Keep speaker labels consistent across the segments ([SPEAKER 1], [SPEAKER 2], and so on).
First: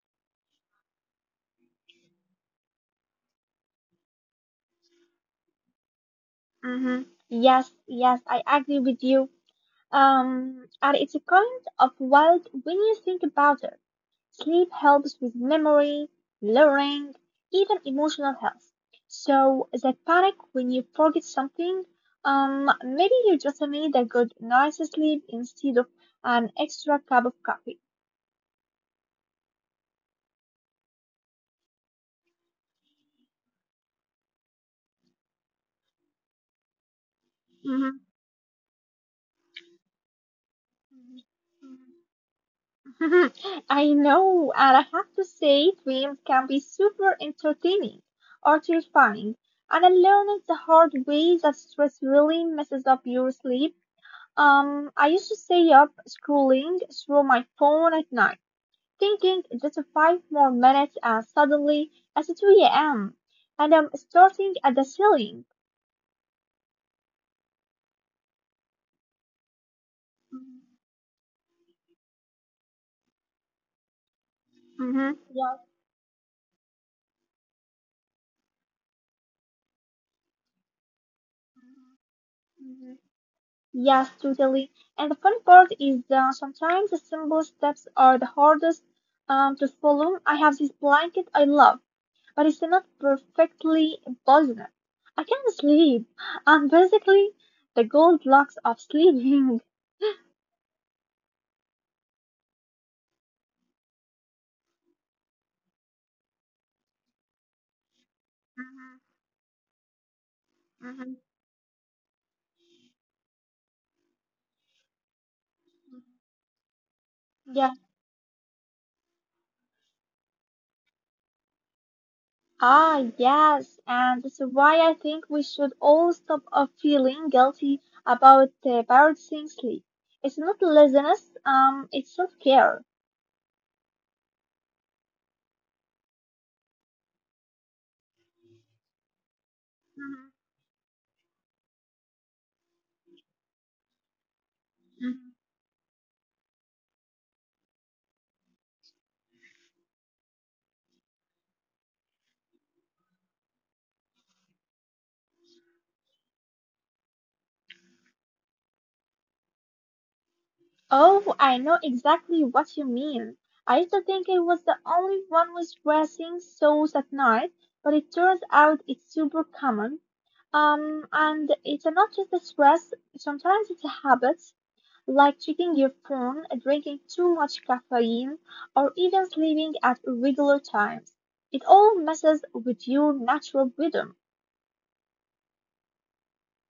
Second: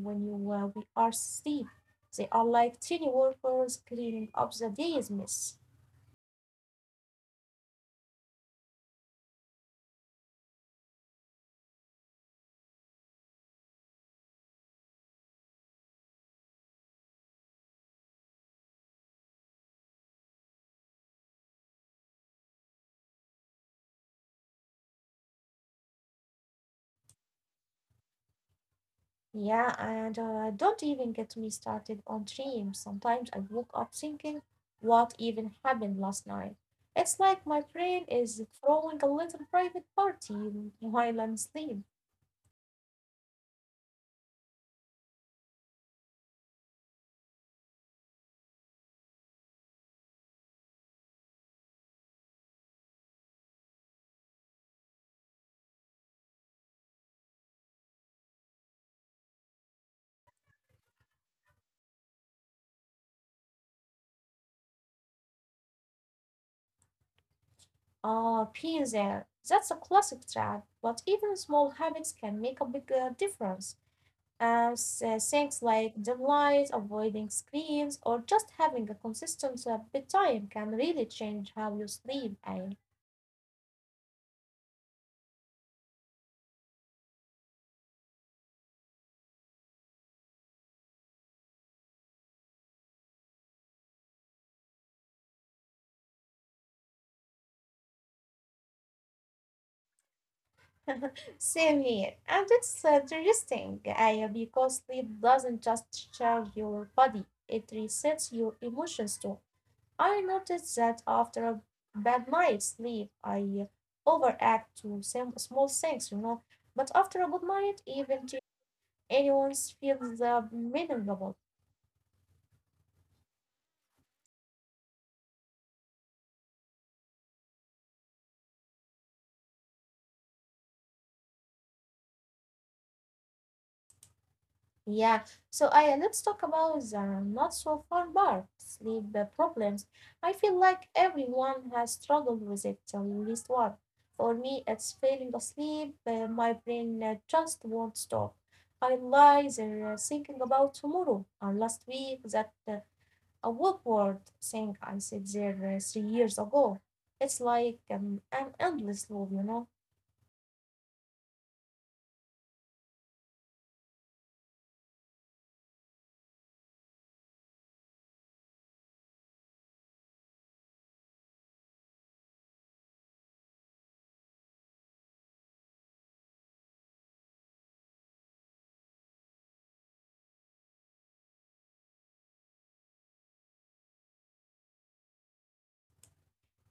[SPEAKER 1] when you we are asleep. They are like tiny workers cleaning up the day's mess.
[SPEAKER 2] Yes, yes, I agree with you. And it's a kind of wild when you think about it. Sleep helps with memory, learning, even emotional health. So that panic when you forget something, maybe you just need a good night's sleep instead of an extra cup of coffee.
[SPEAKER 1] Yeah, and don't even get me started on dreams. Sometimes I woke up thinking, what even happened last night? It's like my
[SPEAKER 2] Mhm.
[SPEAKER 1] brain is throwing a little private party while I'm asleep.
[SPEAKER 2] I know, and I have to say, dreams can be super entertaining or terrifying. And I learned the hard way that stress really messes up your sleep. I used to stay up scrolling through my phone at night, thinking just five more minutes, and suddenly it's 2 a.m. and I'm starting at the ceiling.
[SPEAKER 1] Ah, being there. That's a classic trap, but even small habits can make a big difference.
[SPEAKER 2] Mm-hmm. Yeah.
[SPEAKER 1] Things like dim lights, avoiding screens, or just having a consistent bedtime can really change how you
[SPEAKER 2] Mm-hmm.
[SPEAKER 1] sleep. And
[SPEAKER 2] Mm-hmm. Yes, totally. And the fun part is that sometimes the simple steps are the hardest to follow. I have this blanket I love, but it's not perfectly buttoned. I can't sleep. I'm basically the Goldilocks of sleeping.
[SPEAKER 1] same here, and it's interesting, Aya, because sleep doesn't just charge your body, it resets your
[SPEAKER 2] Mhm,
[SPEAKER 1] emotions too. I noticed that
[SPEAKER 2] mhm.
[SPEAKER 1] after a bad night's sleep, I overact to some small things, you know, but after a good
[SPEAKER 2] Yeah.
[SPEAKER 1] night, even to anyone feels meaningful.
[SPEAKER 2] Ah, yes. And this is why I think we should all stop feeling guilty about prioritizing sleep. It's not laziness, it's self-care.
[SPEAKER 1] Yeah. So I let's talk about the not so fun part, sleep problems.
[SPEAKER 2] Mhm.
[SPEAKER 1] I feel like everyone has struggled with it at least one. For me, it's
[SPEAKER 2] Mhm.
[SPEAKER 1] falling asleep. My brain just won't stop. I lie there thinking about tomorrow and last week that a awkward thing I said there 3 years ago. It's like an endless loop, you know.
[SPEAKER 2] Oh, I know exactly what you mean. I used to think it was the only one with dressing souls at night, but it turns out it's super common. And it's not just a stress, sometimes it's habits, like checking your phone, drinking too much caffeine, or even sleeping at irregular times. It all messes with your natural rhythm.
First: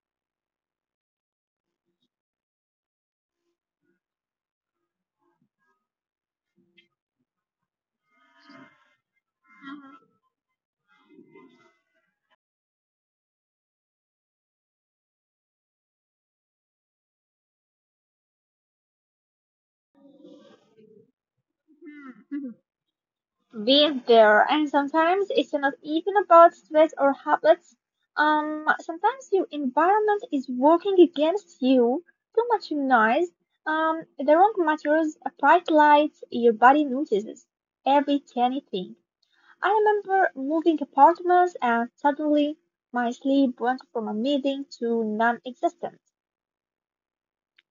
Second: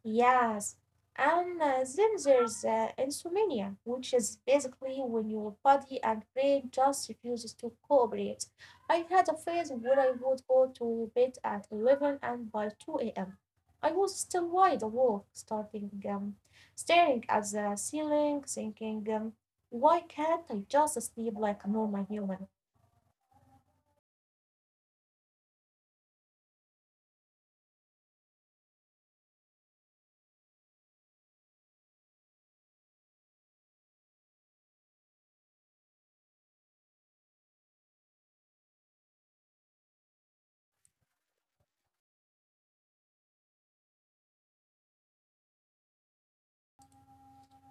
[SPEAKER 1] Yes, and then there's insomnia, which is basically when your body and brain just refuses to cooperate. I had a phase where I would go to bed at 11 and by 2 a.m. I was still wide awake, starting staring at the ceiling, thinking, why can't I just sleep like a normal human?
[SPEAKER 2] Be there. And sometimes it's not even about stress or habits. Sometimes your environment is working against you. Too much noise, the wrong materials, a bright light, your body notices every tiny thing. I remember moving apartments and suddenly my sleep went from a meeting to non-existent.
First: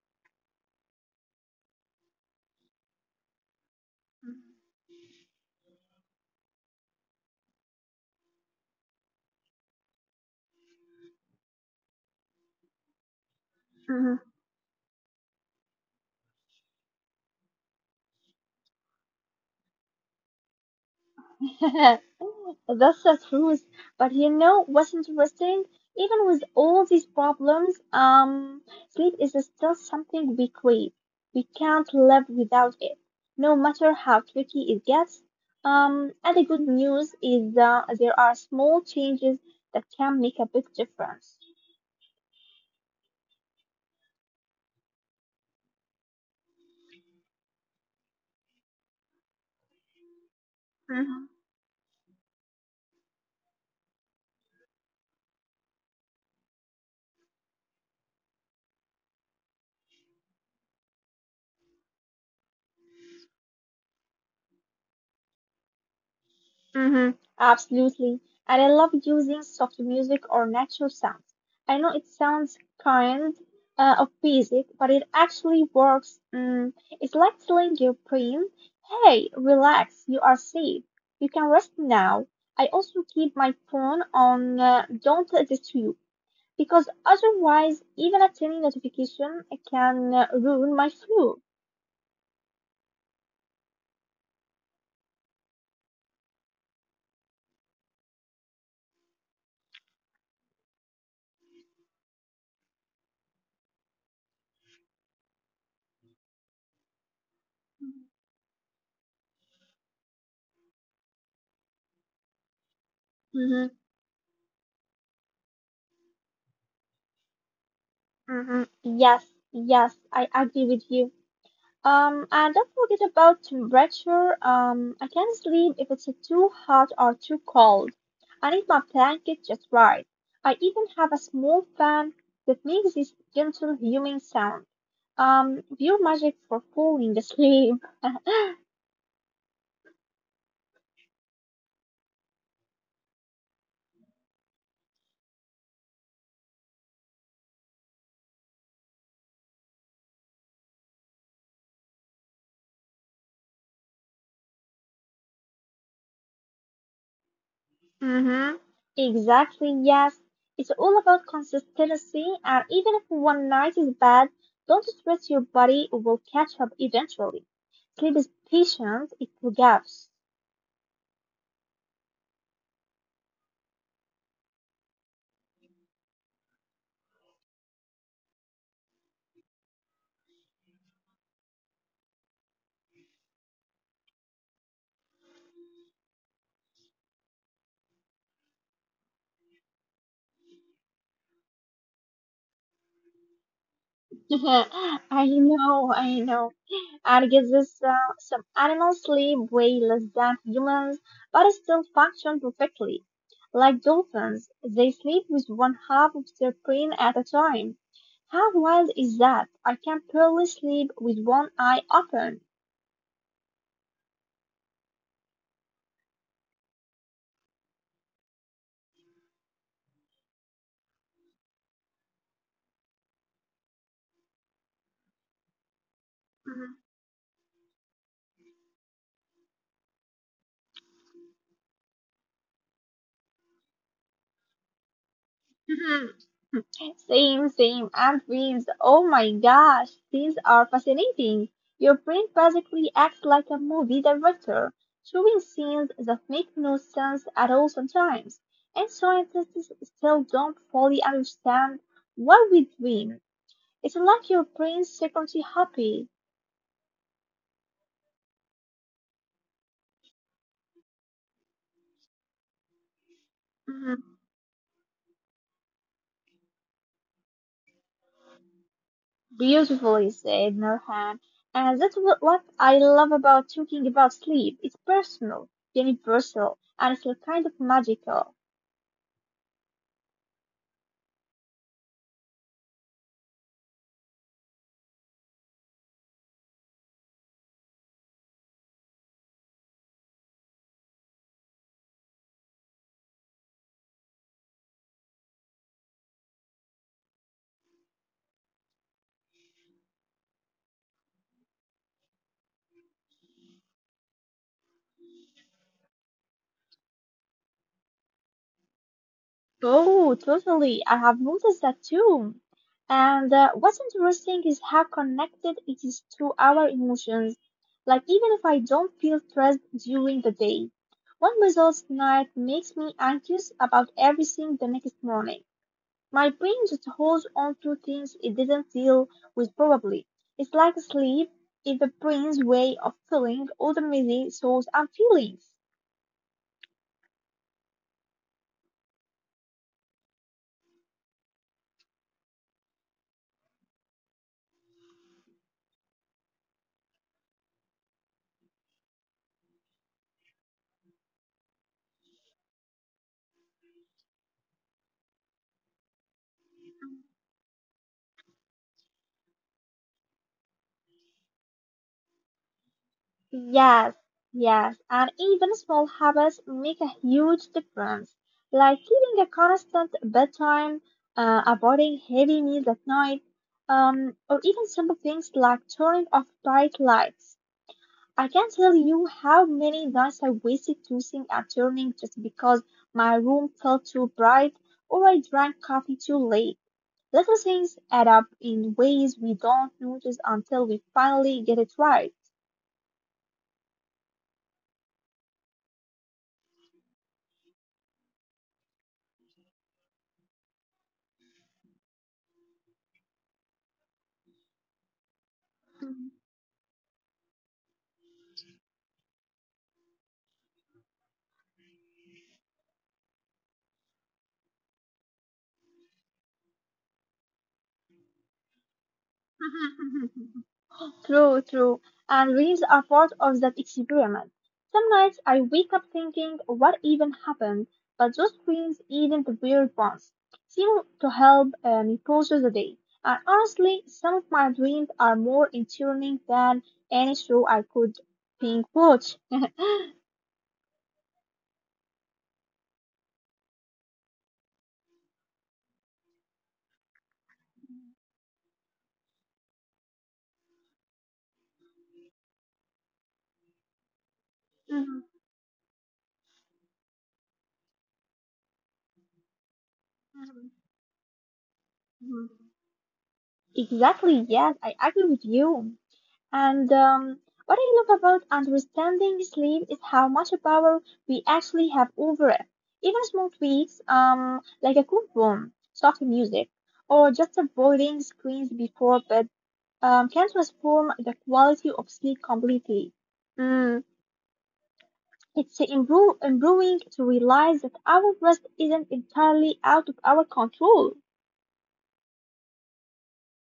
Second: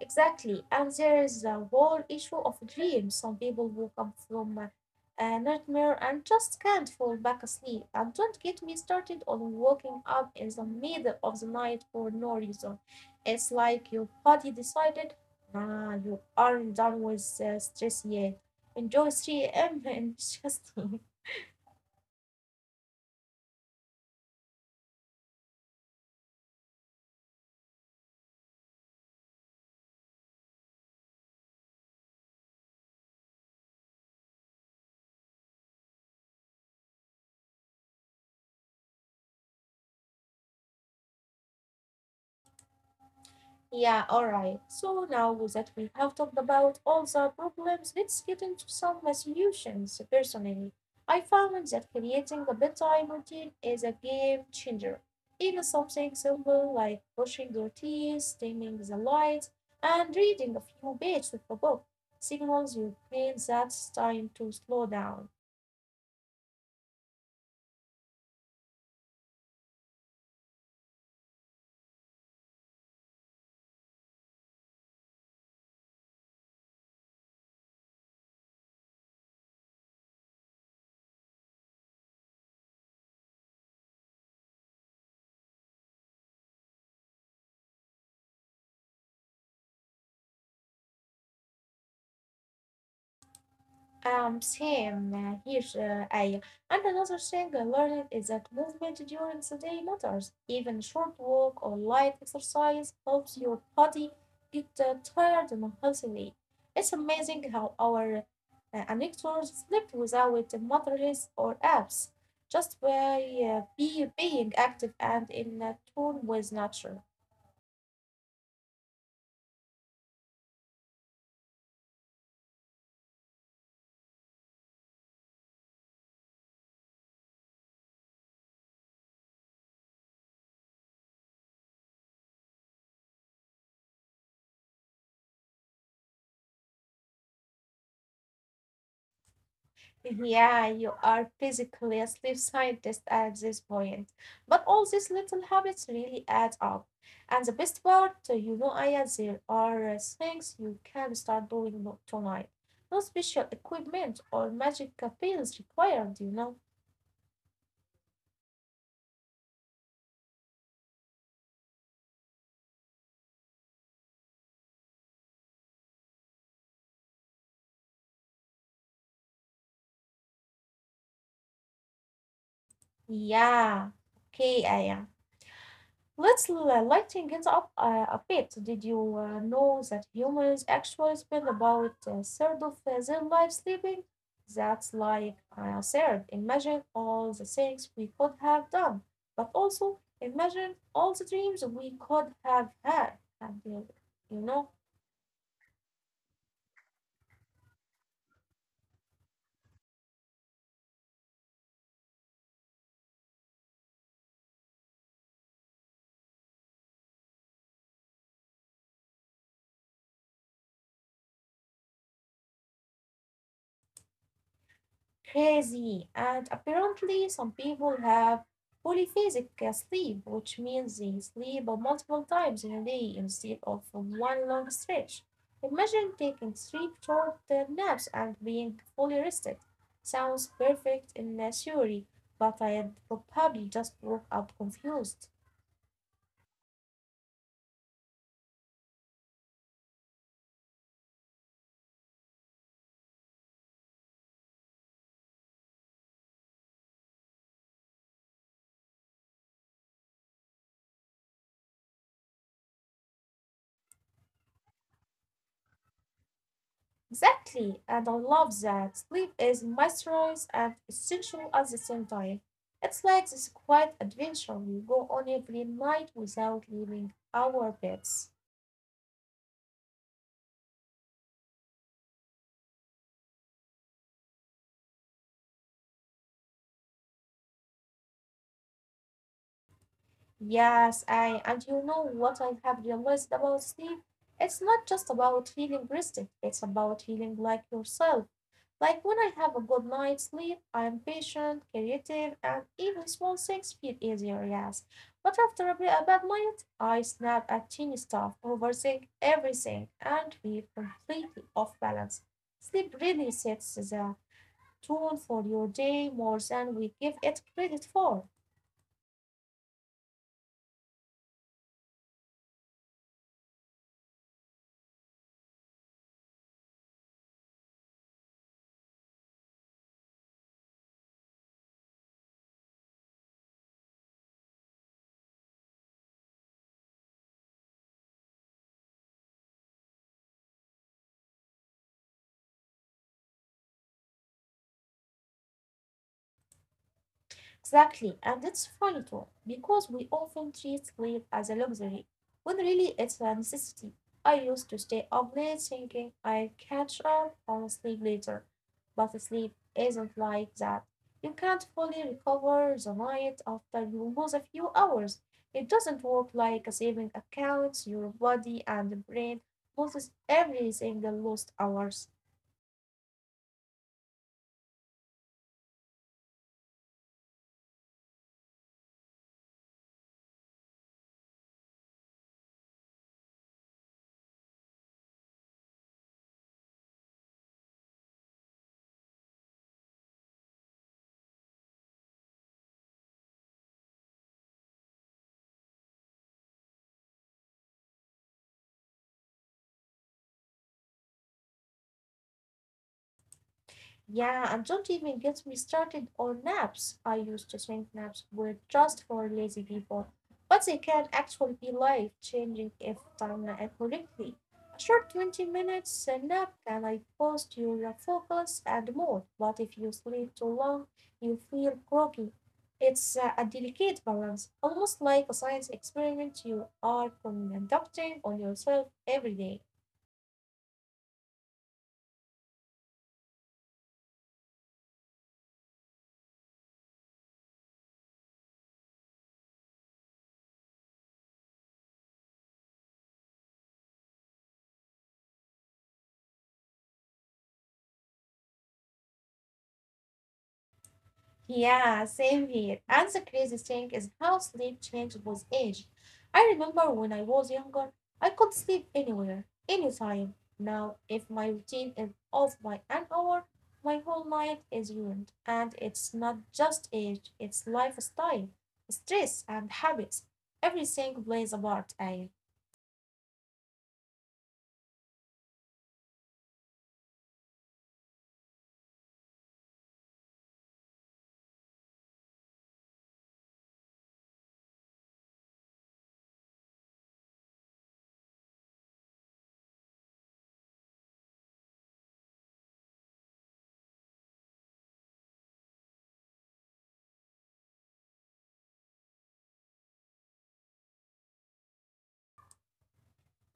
[SPEAKER 1] Exactly. And there is the whole issue of dreams. Some people wake up from a nightmare and just can't fall back asleep. And don't get me started on waking up in the middle of the night for no reason. It's like your body decided, nah, you aren't done with stress yet. Enjoy 3 a.m. and just
[SPEAKER 2] That's the truth. But you know what's interesting? Even with all these problems, sleep is still something we crave. We can't live without it, no matter how tricky it gets. And the good news is there are small changes that can make a big difference.
[SPEAKER 1] yeah, all right. So now that we have talked about all the problems, let's get into some solutions. Personally, I found that creating a bedtime routine is a game changer. Even something simple like brushing your teeth, dimming the lights, and reading a few pages of a book signals your brain that it's time to slow down.
[SPEAKER 2] Mm-hmm, absolutely. And I love using soft music or natural sounds. I know it sounds kind of basic, but it actually works. Mm, it's like telling your brain, hey, relax, you are safe. You can rest now. I also keep my phone on don't distress you because otherwise, even a tiny notification can ruin my flow.
[SPEAKER 1] Same here. I And another thing I learned is that movement during the day matters. Even a short walk or light exercise helps your body get tired and healthily. It's amazing how our anecdotes sleep without mattress or apps, just by
[SPEAKER 2] Mm-hmm,
[SPEAKER 1] being active and in tune with nature.
[SPEAKER 2] mm-hmm. Yes, yes, I agree with you. And don't forget about temperature. I can't sleep if it's too hot or too cold. I need my blanket just right. I even have a small fan that makes this gentle humming sound. Pure magic for falling asleep.
[SPEAKER 1] Yeah, you are physically a sleep scientist at this point. But all these little habits really add up. And the best part, you know, Aya, there are things you can start doing tonight. No special equipment or magic pills required, you know?
[SPEAKER 2] Mm-hmm. Exactly, yes. It's all about consistency, and even if one night is bad, don't stress your body, it will catch up eventually. Sleep is patient, it forgives.
[SPEAKER 1] Yeah. Okay, Aya. Let's lighten it up a bit. Did you know that humans actually spend about a third of their life sleeping? That's like a third. Imagine all the things we could have done, but also imagine all the dreams we could have had. And, uh, you know,
[SPEAKER 2] I know, I know. Arguses some animals sleep way less than humans, but still function perfectly. Like dolphins, they sleep with one half of their brain at a time. How wild is that? I can barely sleep with one eye open.
[SPEAKER 1] Crazy. And apparently, some people have polyphasic sleep, which means they sleep multiple times in a day instead of one long stretch. Imagine taking
[SPEAKER 2] Mhm.
[SPEAKER 1] three short naps and being fully rested. Sounds perfect in theory, but I'd probably just woke up confused.
[SPEAKER 2] Same, same. And prints. Oh my gosh, these are fascinating. Your brain basically acts like a movie director, showing scenes that make no sense at all sometimes. And scientists still don't fully understand what we dream. It's like your brain's secretly happy.
[SPEAKER 1] Exactly, and I love that. Sleep is mysterious and essential at the same time. It's like this quiet
[SPEAKER 2] Mhm.
[SPEAKER 1] adventure we go on every night without leaving our beds.
[SPEAKER 2] Beautifully said, Nurhan. And that's what I love about talking about sleep. It's personal, universal, and it's like kind of magical.
[SPEAKER 1] Yes, I and you know what I have realized about sleep? It's not just about feeling rested, it's about feeling like yourself. Like when I have a good night's sleep, I'm patient, creative, and even small things feel easier, yes. But after a bad night, I snap at teeny stuff, overthink everything, and feel completely off balance. Sleep really sets the tone for your day more than we give it credit for.
[SPEAKER 2] Oh, totally. I have noticed that too. And what's interesting is how connected it is to our emotions. Like, even if I don't feel stressed during the day, one results night makes me anxious about everything the next morning. My brain just holds on to things it didn't deal with probably. It's like sleep is the brain's way of filling all the messy thoughts and feelings.
[SPEAKER 1] Exactly, and it's funny too, because we often treat sleep as a luxury, when really it's a necessity. I used to stay up late thinking I'd catch up on sleep later, but sleep isn't like that. You can't fully recover the night after you lose a few hours. It doesn't work like a saving account. Your body and brain loses every single lost hours.
[SPEAKER 2] Yes, yes, and even small habits make a huge difference, like keeping a constant bedtime, avoiding heavy meals at night, or even simple things like turning off bright lights. I can't tell you how many nights I wasted tossing and turning just because my room felt too bright or I drank coffee too late. Little things add up in ways we don't notice until we finally get it right.
[SPEAKER 1] Yeah, and don't even get me started on naps. I used to think naps were just for lazy people, but they can actually be life changing if done correctly. A short 20 minutes nap can like boost your focus and mood, but if you sleep too long, you feel groggy. It's a delicate balance, almost like a science experiment you are conducting on yourself every day.
[SPEAKER 2] True, true. And dreams are part of that experiment. Some nights I wake up thinking, what even happened? But those dreams, even the weird ones, seem to help me process the day. And honestly, some of my dreams are more entertaining than any show I could binge watch.
[SPEAKER 1] Yeah, same here. And the crazy thing is how sleep changes with age. I remember when I was younger, I could sleep anywhere, anytime. Now, if my routine is off by an hour, my whole night is
[SPEAKER 2] Mhm,
[SPEAKER 1] ruined. And it's not just age, it's lifestyle, stress, and habits.
[SPEAKER 2] mhm,
[SPEAKER 1] Everything plays a part, Aya.
[SPEAKER 2] mhm. Exactly, yes, I agree with you. And what I love about understanding sleep is how much power we actually have over it. Even small tweaks, like a cool room, soft music, or just avoiding screens before bed, can transform the quality of sleep completely. Mm, it's improving to realize that our rest isn't entirely out of our control.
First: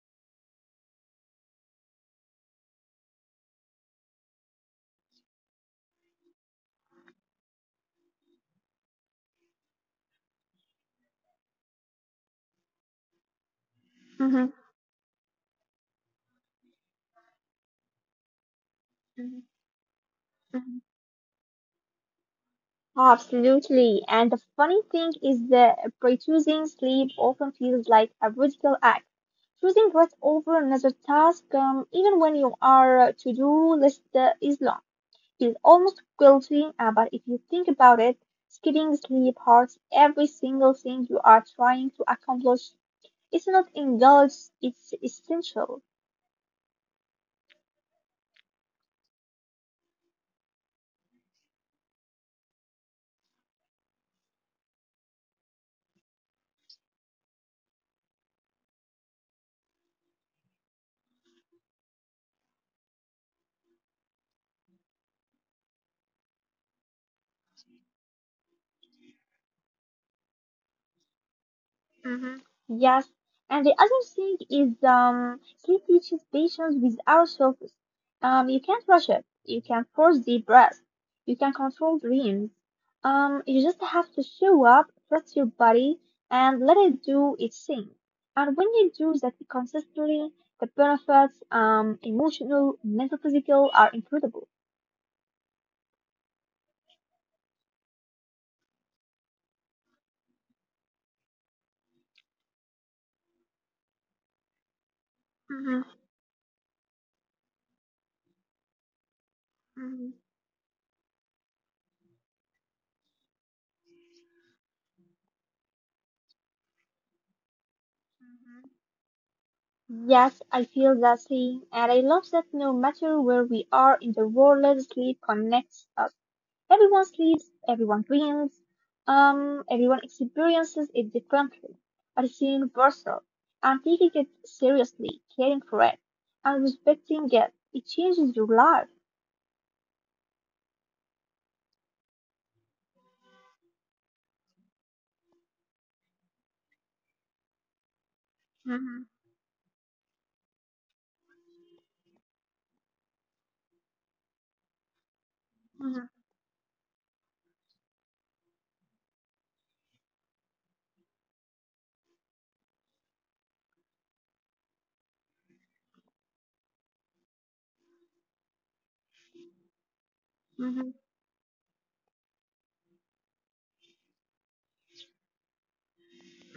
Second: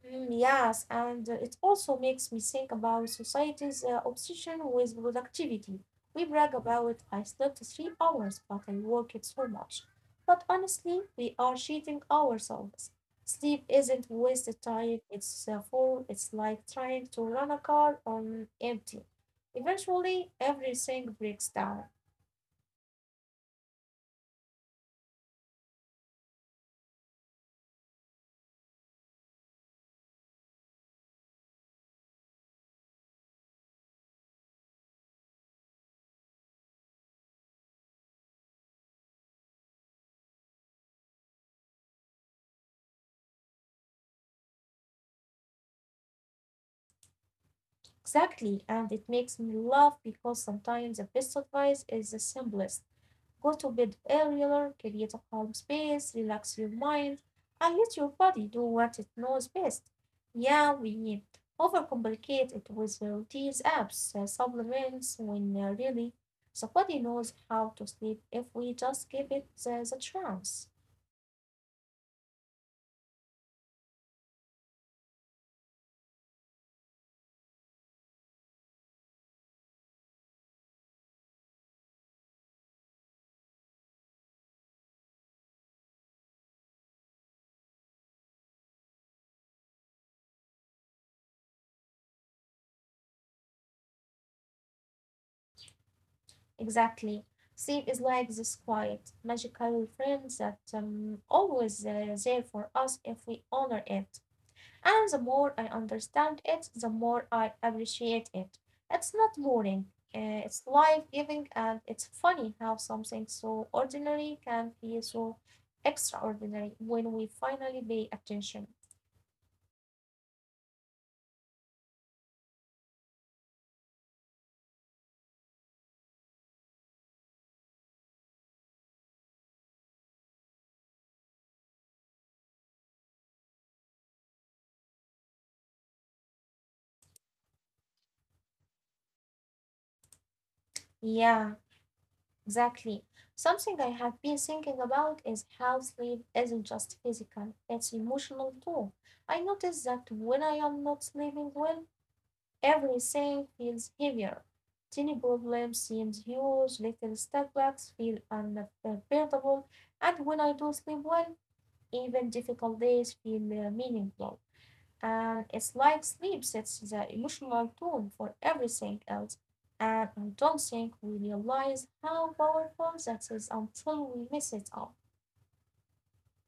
[SPEAKER 1] Mm, yes, and it also makes me think about society's obsession with productivity. We brag about I slept 3 hours, but I worked so much. But honestly, we are cheating ourselves. Sleep isn't
[SPEAKER 2] Mhm,
[SPEAKER 1] wasted time, it's like trying to run a car on empty.
[SPEAKER 2] mhm,
[SPEAKER 1] Eventually,
[SPEAKER 2] mhm.
[SPEAKER 1] everything breaks down.
[SPEAKER 2] Absolutely. And the funny thing is that pre-choosing sleep often feels like a radical act. Choosing rest over another task, even when you are to-do list is long, feels almost guilty. But if you think about it, skipping sleep hurts every single thing you are trying to accomplish. It's not indulged, it's essential.
[SPEAKER 1] Exactly, and it makes me laugh because sometimes the best advice is the simplest. Go to bed earlier, create a calm space, relax your mind, and let your body do what it knows best. Yeah, we overcomplicate it with the routines, apps, supplements, when really the body knows how to sleep if we just give it the chance.
[SPEAKER 2] Hmm Yes, and the other thing is sleep teaches patience with our surface. You can't rush it. You can force deep breaths. You can control dreams. You just have to show up, trust your body, and let it do its thing. And when you do that consistently, the benefits, emotional, mental, physical, are incredible.
[SPEAKER 1] Exactly. Sleep is like this quiet, magical friend that always there for us if we honor it. And the more I
[SPEAKER 2] Hmm
[SPEAKER 1] understand it, the more I appreciate it. It's not boring,
[SPEAKER 2] hmm
[SPEAKER 1] it's life giving, and it's funny how something so ordinary can feel so extraordinary when we finally pay attention.
[SPEAKER 2] Yes, I feel that same, and I love that no matter where we are in the world, sleep connects us. Everyone sleeps, everyone dreams, everyone experiences it differently, but it's universal. And taking it seriously, caring for it, and respecting it, it changes your life.
[SPEAKER 1] Yeah, exactly. Something I have been thinking about is how sleep isn't just physical, it's emotional too.
[SPEAKER 2] Hmm
[SPEAKER 1] I notice that when I am not sleeping well, everything feels heavier. Tiny problems seem huge, little setbacks feel unbearable, and when I do sleep well, even difficult days feel meaningful. And it's like sleep sets the emotional tone for everything else. And I don't
[SPEAKER 2] hmm
[SPEAKER 1] think we realize how powerful that is until we mess it up.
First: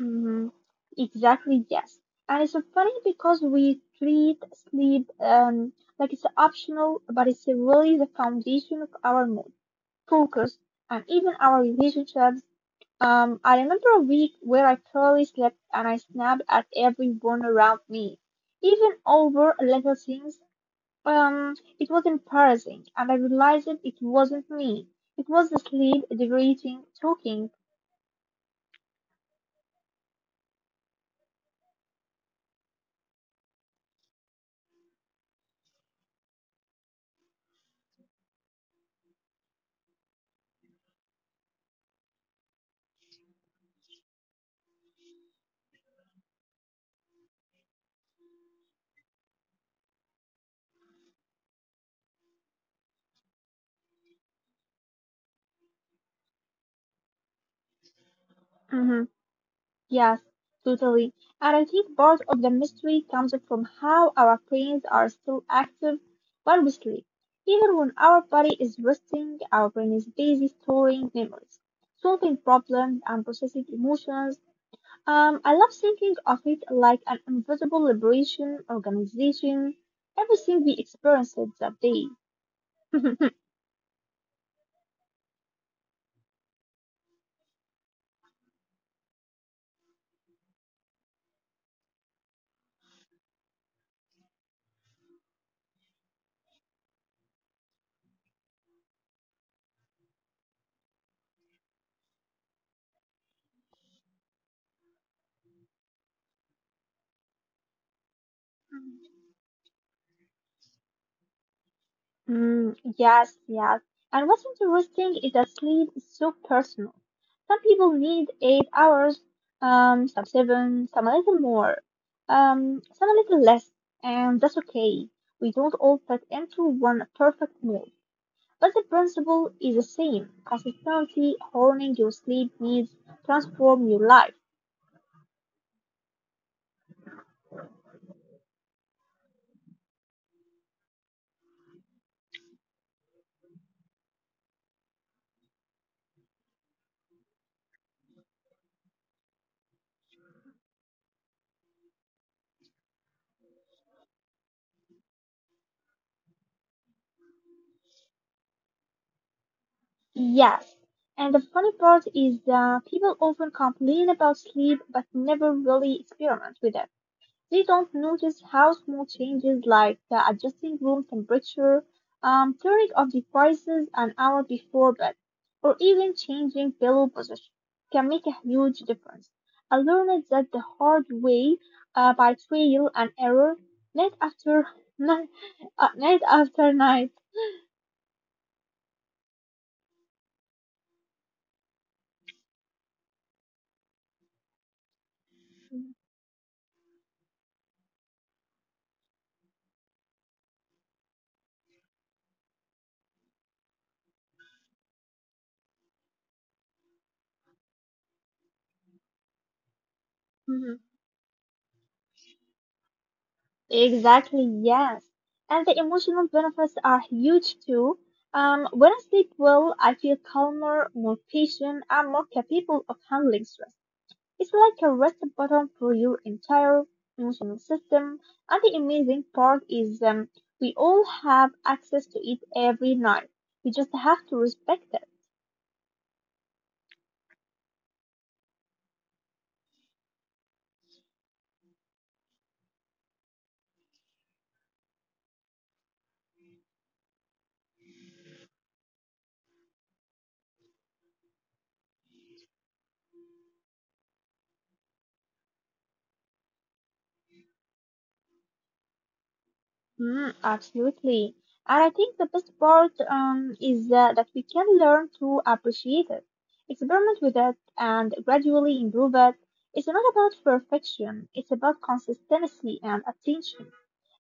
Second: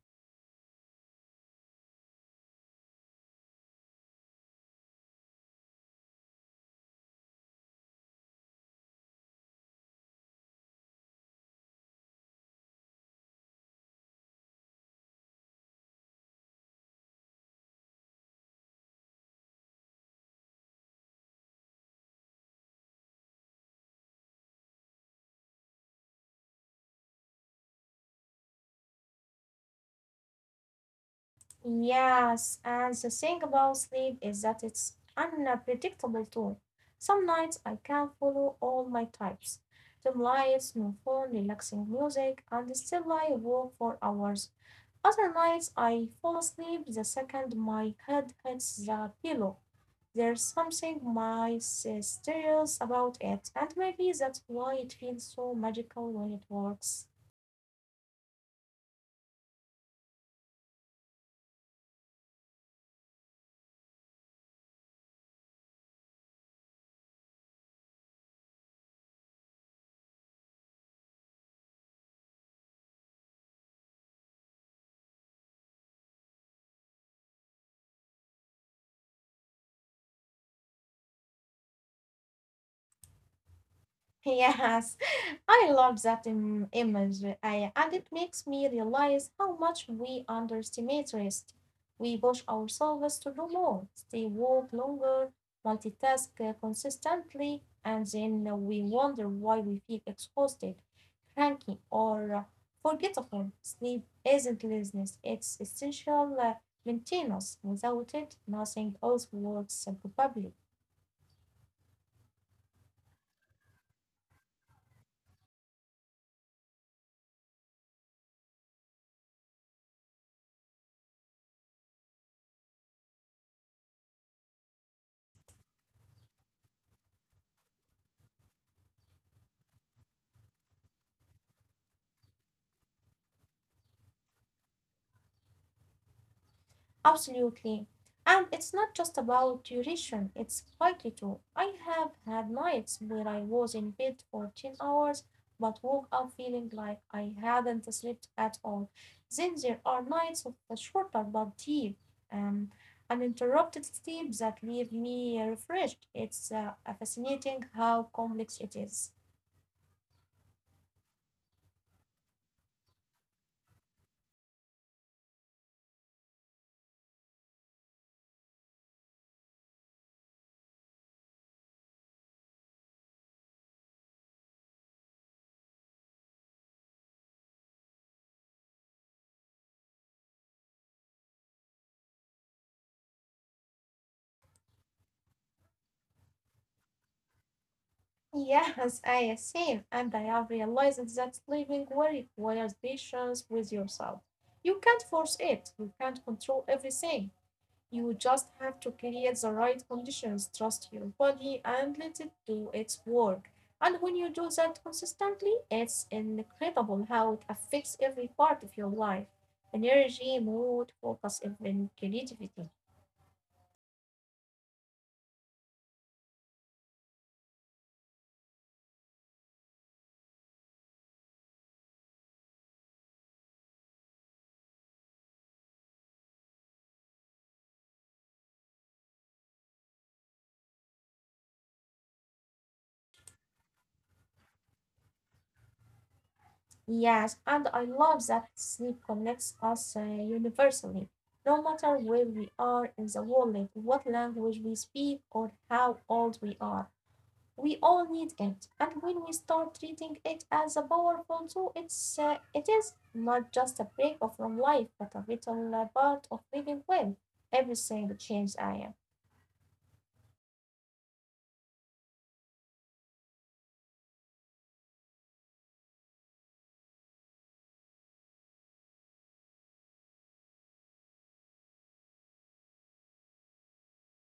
[SPEAKER 2] Mhm. Exactly, yes. And it's so funny because we treat sleep like it's optional, but it's really the foundation of our mood, focus, and even our relationships. I remember a week where I barely slept and I snapped at everyone around me, even over little things. It was embarrassing, and I realized it wasn't me. It was the sleep, the rating, talking.
[SPEAKER 1] Yes, and the thing about sleep is that it's unpredictable too. Some nights I can follow all my types. Dim lights, no phone, relaxing music, and still I walk for hours. Other nights I fall asleep the second my head hits the pillow. There's something mysterious about it, and maybe that's why it feels so magical when it works.
[SPEAKER 2] Mm-hmm. Yes, totally. And I think part of the mystery comes from how our brains are still active while we sleep. Even when our body is resting, our brain is busy storing memories, solving problems, and processing emotions. I love thinking of it like an invisible liberation organization, everything we experienced that day.
[SPEAKER 1] Yes, I love that image, I, and it makes me realize how much we underestimate rest. We push ourselves to do more, stay woke longer, multitask consistently, and then we wonder why we feel exhausted, cranky, or forgetful. Sleep isn't laziness, it's essential maintenance. Without it, nothing else works probably.
[SPEAKER 2] Mm, yes, yes. And what's interesting is that sleep is so personal. Some people need 8 hours, some seven, some a little more, some a little less, and that's okay. We don't all fit into one perfect mold, but the principle is the same. Consistency, honing your sleep needs, transform your life.
[SPEAKER 1] Absolutely. And it's not just about duration, it's likely to. I have had nights where I was in bed for 10 hours but woke up feeling like I hadn't slept at all. Then there are nights of the shorter but deep, um, uninterrupted sleep that leave me refreshed. It's fascinating how complex it is.
[SPEAKER 2] Yes. And the funny part is that people often complain about sleep but never really experiment with it. They don't notice how small changes like adjusting room temperature, turning off devices an hour before bed, or even changing pillow position can make a huge difference. I learned that the hard way by trial and error, night after night, night after night.
[SPEAKER 1] Yes, I assume, and I have realized that living well requires patience with yourself. You can't force it, you can't control everything. You just have to create the right conditions, trust your body, and let it do its work. And when you do that consistently, it's incredible how it affects every part of your life energy, mood, focus, even creativity.
[SPEAKER 2] Exactly, yes. And the emotional benefits are huge too. When I sleep well, I feel calmer, more patient, and more capable of handling stress. It's like a reset button for your entire emotional system. And the amazing part is we all have access to it every night. We just have to respect it.
[SPEAKER 1] Yes, and I love that sleep connects us universally, no matter where we are in the world, like what language we speak, or how old we are. We all need it, and when we start treating it as a powerful tool, it is not just a break off from life, but a vital part of living well. Everything changes, I am.
[SPEAKER 2] Mm, absolutely. And I think the best part is that we can learn to appreciate it, experiment with it, and gradually improve it. It's not about perfection, it's about consistency and attention.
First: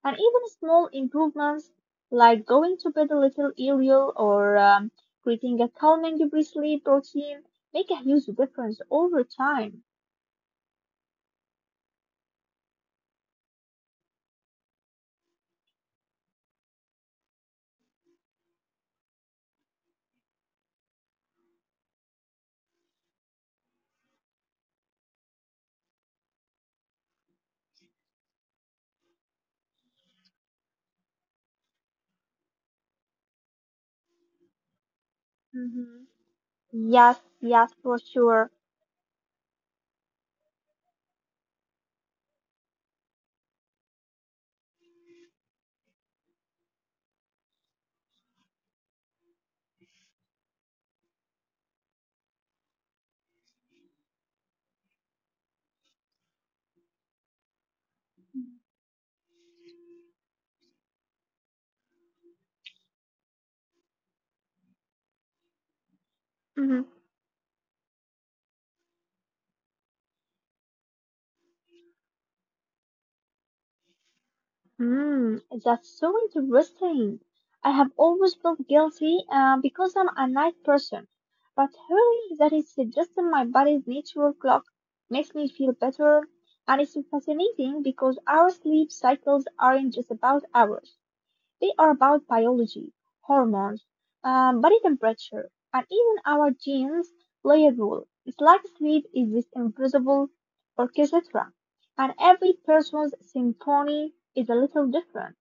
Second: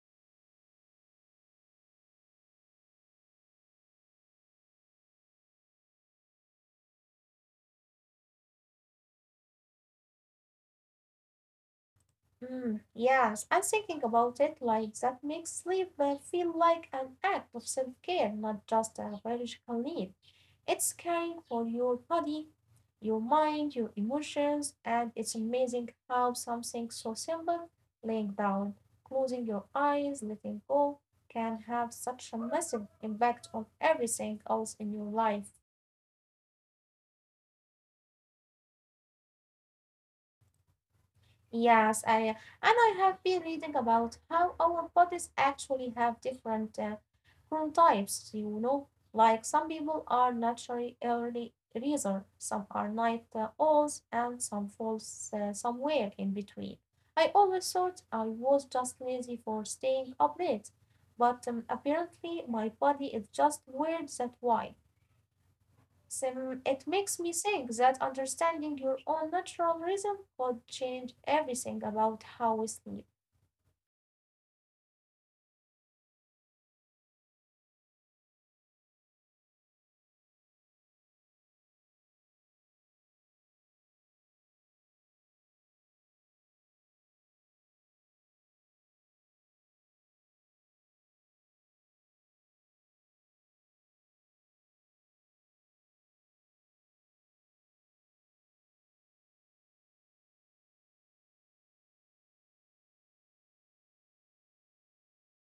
[SPEAKER 2] And even small improvements like going to bed a little earlier or creating a calming pre sleep routine make a huge difference over time.
[SPEAKER 1] Mm, yes, and thinking about it like that makes sleep feel like an act of self care, not just a biological need. It's caring for your body, your mind, your emotions, and it's amazing how something so simple, laying down, closing your eyes, letting go, can have such a massive impact on everything else in your life.
[SPEAKER 2] Hmm Yes, yes, for sure.
[SPEAKER 1] Yes, I and I have been reading about how our bodies actually have different chronotypes, you know, like some people are naturally early riser, some are night owls, and some falls somewhere in between. I always thought I was just lazy for staying up late, but apparently my body is just weird that way. Sim, it
[SPEAKER 2] Mhm.
[SPEAKER 1] makes me think that understanding your own natural rhythm would change everything about how we sleep.
[SPEAKER 2] Hmm, that's so interesting. I have always felt guilty because I'm a night person, but hearing that it's just in my body's natural clock makes me feel better, and it's fascinating because our sleep cycles aren't just about hours. They are about biology, hormones, body temperature, and even our genes play a role. It's like sleep is this invisible orchestra, and every person's symphony is a little different.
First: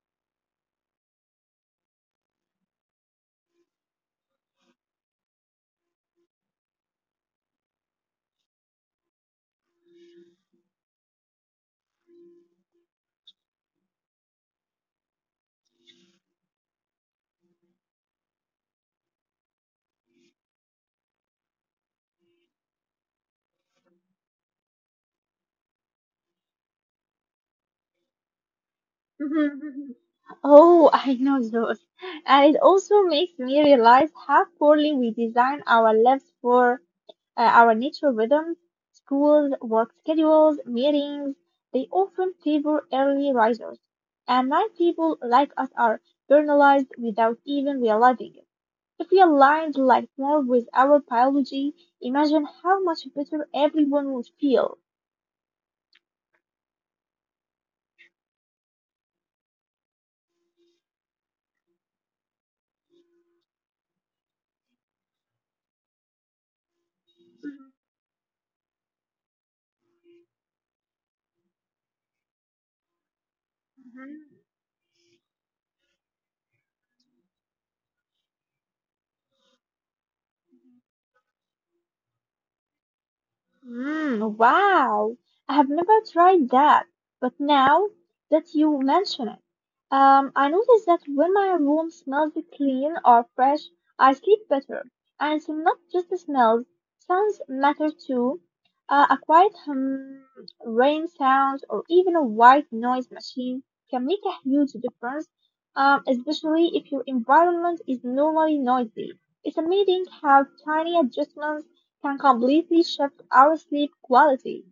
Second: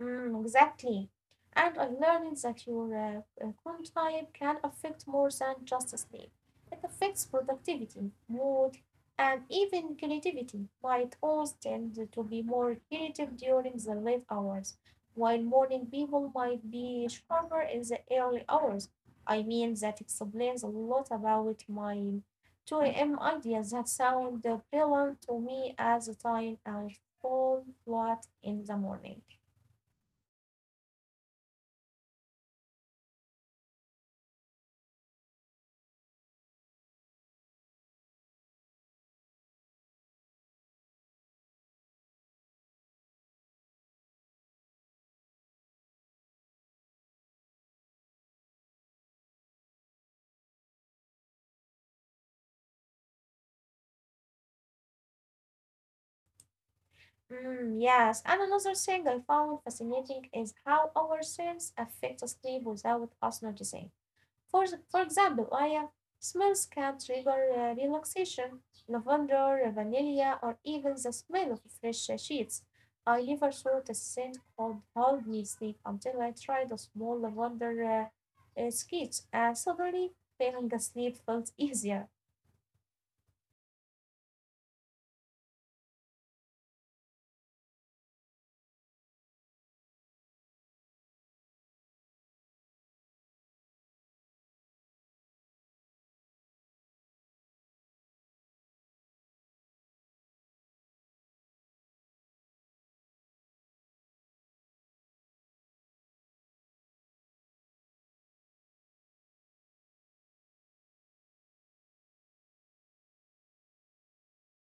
[SPEAKER 1] Mm, exactly. And I learned that your clone type can affect more than just sleep. It affects productivity, mood, and even creativity. My toes tend to be more creative during the late hours, while morning people might be sharper in the early hours. I mean, that explains a lot about my 2 a.m. ideas that sound brilliant to me at the time I fall flat in the morning.
[SPEAKER 2] Oh, I know those. And it also makes me realize how poorly we design our lives for our natural rhythms, schools, work schedules, meetings, they often favor early risers. And night people like us are burnalized without even realizing it. If we aligned like more with our biology, imagine how much better everyone would feel.
[SPEAKER 1] Mm, yes, and another thing I found fascinating is how our sense affects sleep without us noticing. For example, I smells can trigger relaxation, lavender, vanilla, or even the smell of fresh sheets. I never thought a scent could hold me sleep until I tried a small lavender sketch, and suddenly falling asleep felt easier.
[SPEAKER 2] Wow, I have never tried that. But now that you mention it, I notice that when my room smells clean or fresh, I sleep better. And it's not just the smells, sounds matter too. A quiet hum, rain sound, or even a white noise machine can make a huge difference, especially if your environment is normally noisy. It's amazing how tiny adjustments can completely shift our sleep quality.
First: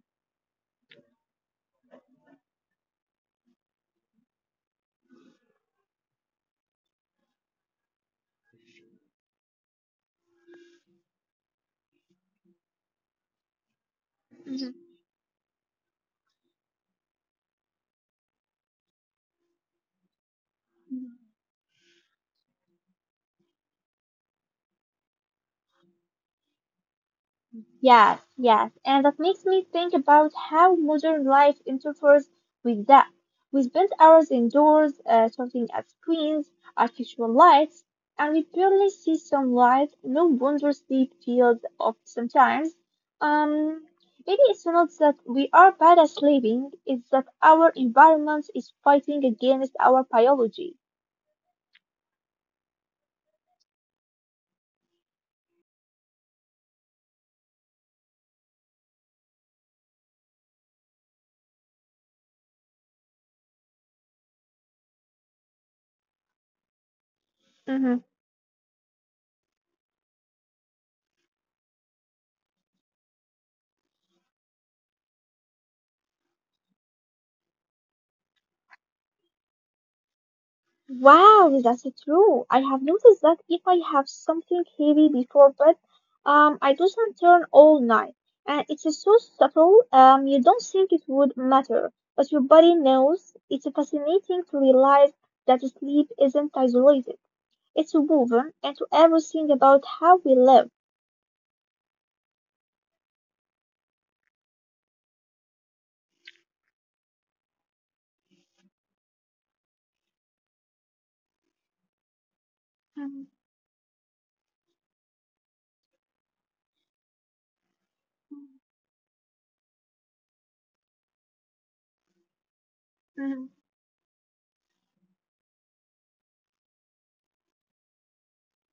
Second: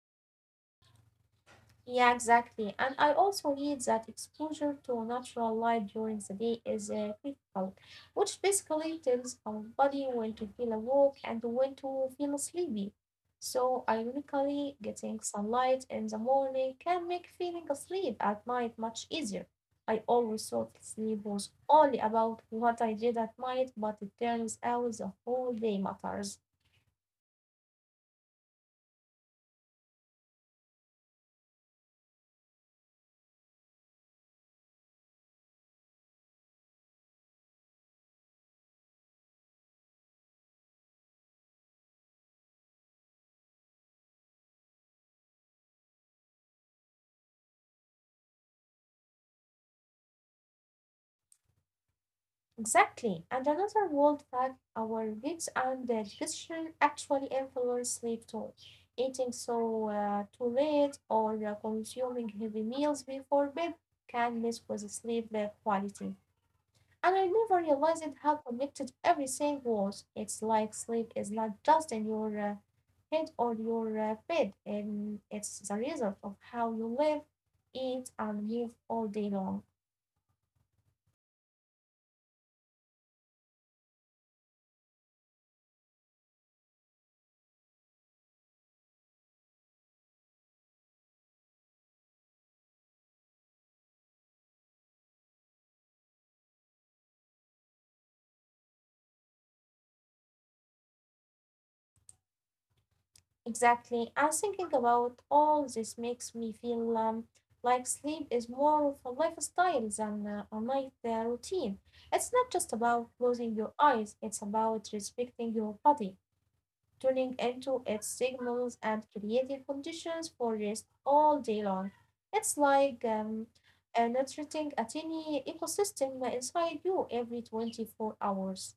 [SPEAKER 1] Yeah, exactly. And I also read that exposure to natural light during the day is critical, which basically tells our body when to feel awake and when to feel sleepy. So, ironically,
[SPEAKER 2] Mhm.
[SPEAKER 1] getting sunlight in the morning can make feeling asleep at night much easier. I always thought sleep was only about what I did at night, but it turns out the whole day matters.
[SPEAKER 2] Yes, yes, and that makes me think about how modern life interferes with that. We spend hours indoors, surfing at screens, artificial lights, and we barely see sunlight. No wonder sleep feels off sometimes. Um, Maybe it's not that we are bad at sleeping; it's that our environment is fighting against our biology.
[SPEAKER 1] Exactly. And another world fact our weights and digestion actually influence sleep too. Eating so too late or consuming heavy meals before bed can mess with sleep quality. And I never realized how connected everything was. It's like sleep is not just in your head or your bed, and it's the result of how you live, eat, and move all day long.
[SPEAKER 2] Wow, that's true. I have noticed that if I have something heavy before bed, I doesn't turn all night, and it's so subtle. You don't think it would matter, but your body knows. It's fascinating to realize that sleep isn't isolated; it's woven into everything about how we live.
[SPEAKER 1] Exactly. And thinking about all this makes me feel like sleep is more of a lifestyle than a night routine. It's not just about closing your eyes, it's about respecting your body, tuning into its signals, and creating conditions for rest all day long. It's like
[SPEAKER 2] Mhm.
[SPEAKER 1] nurturing a tiny ecosystem inside you every 24 hours.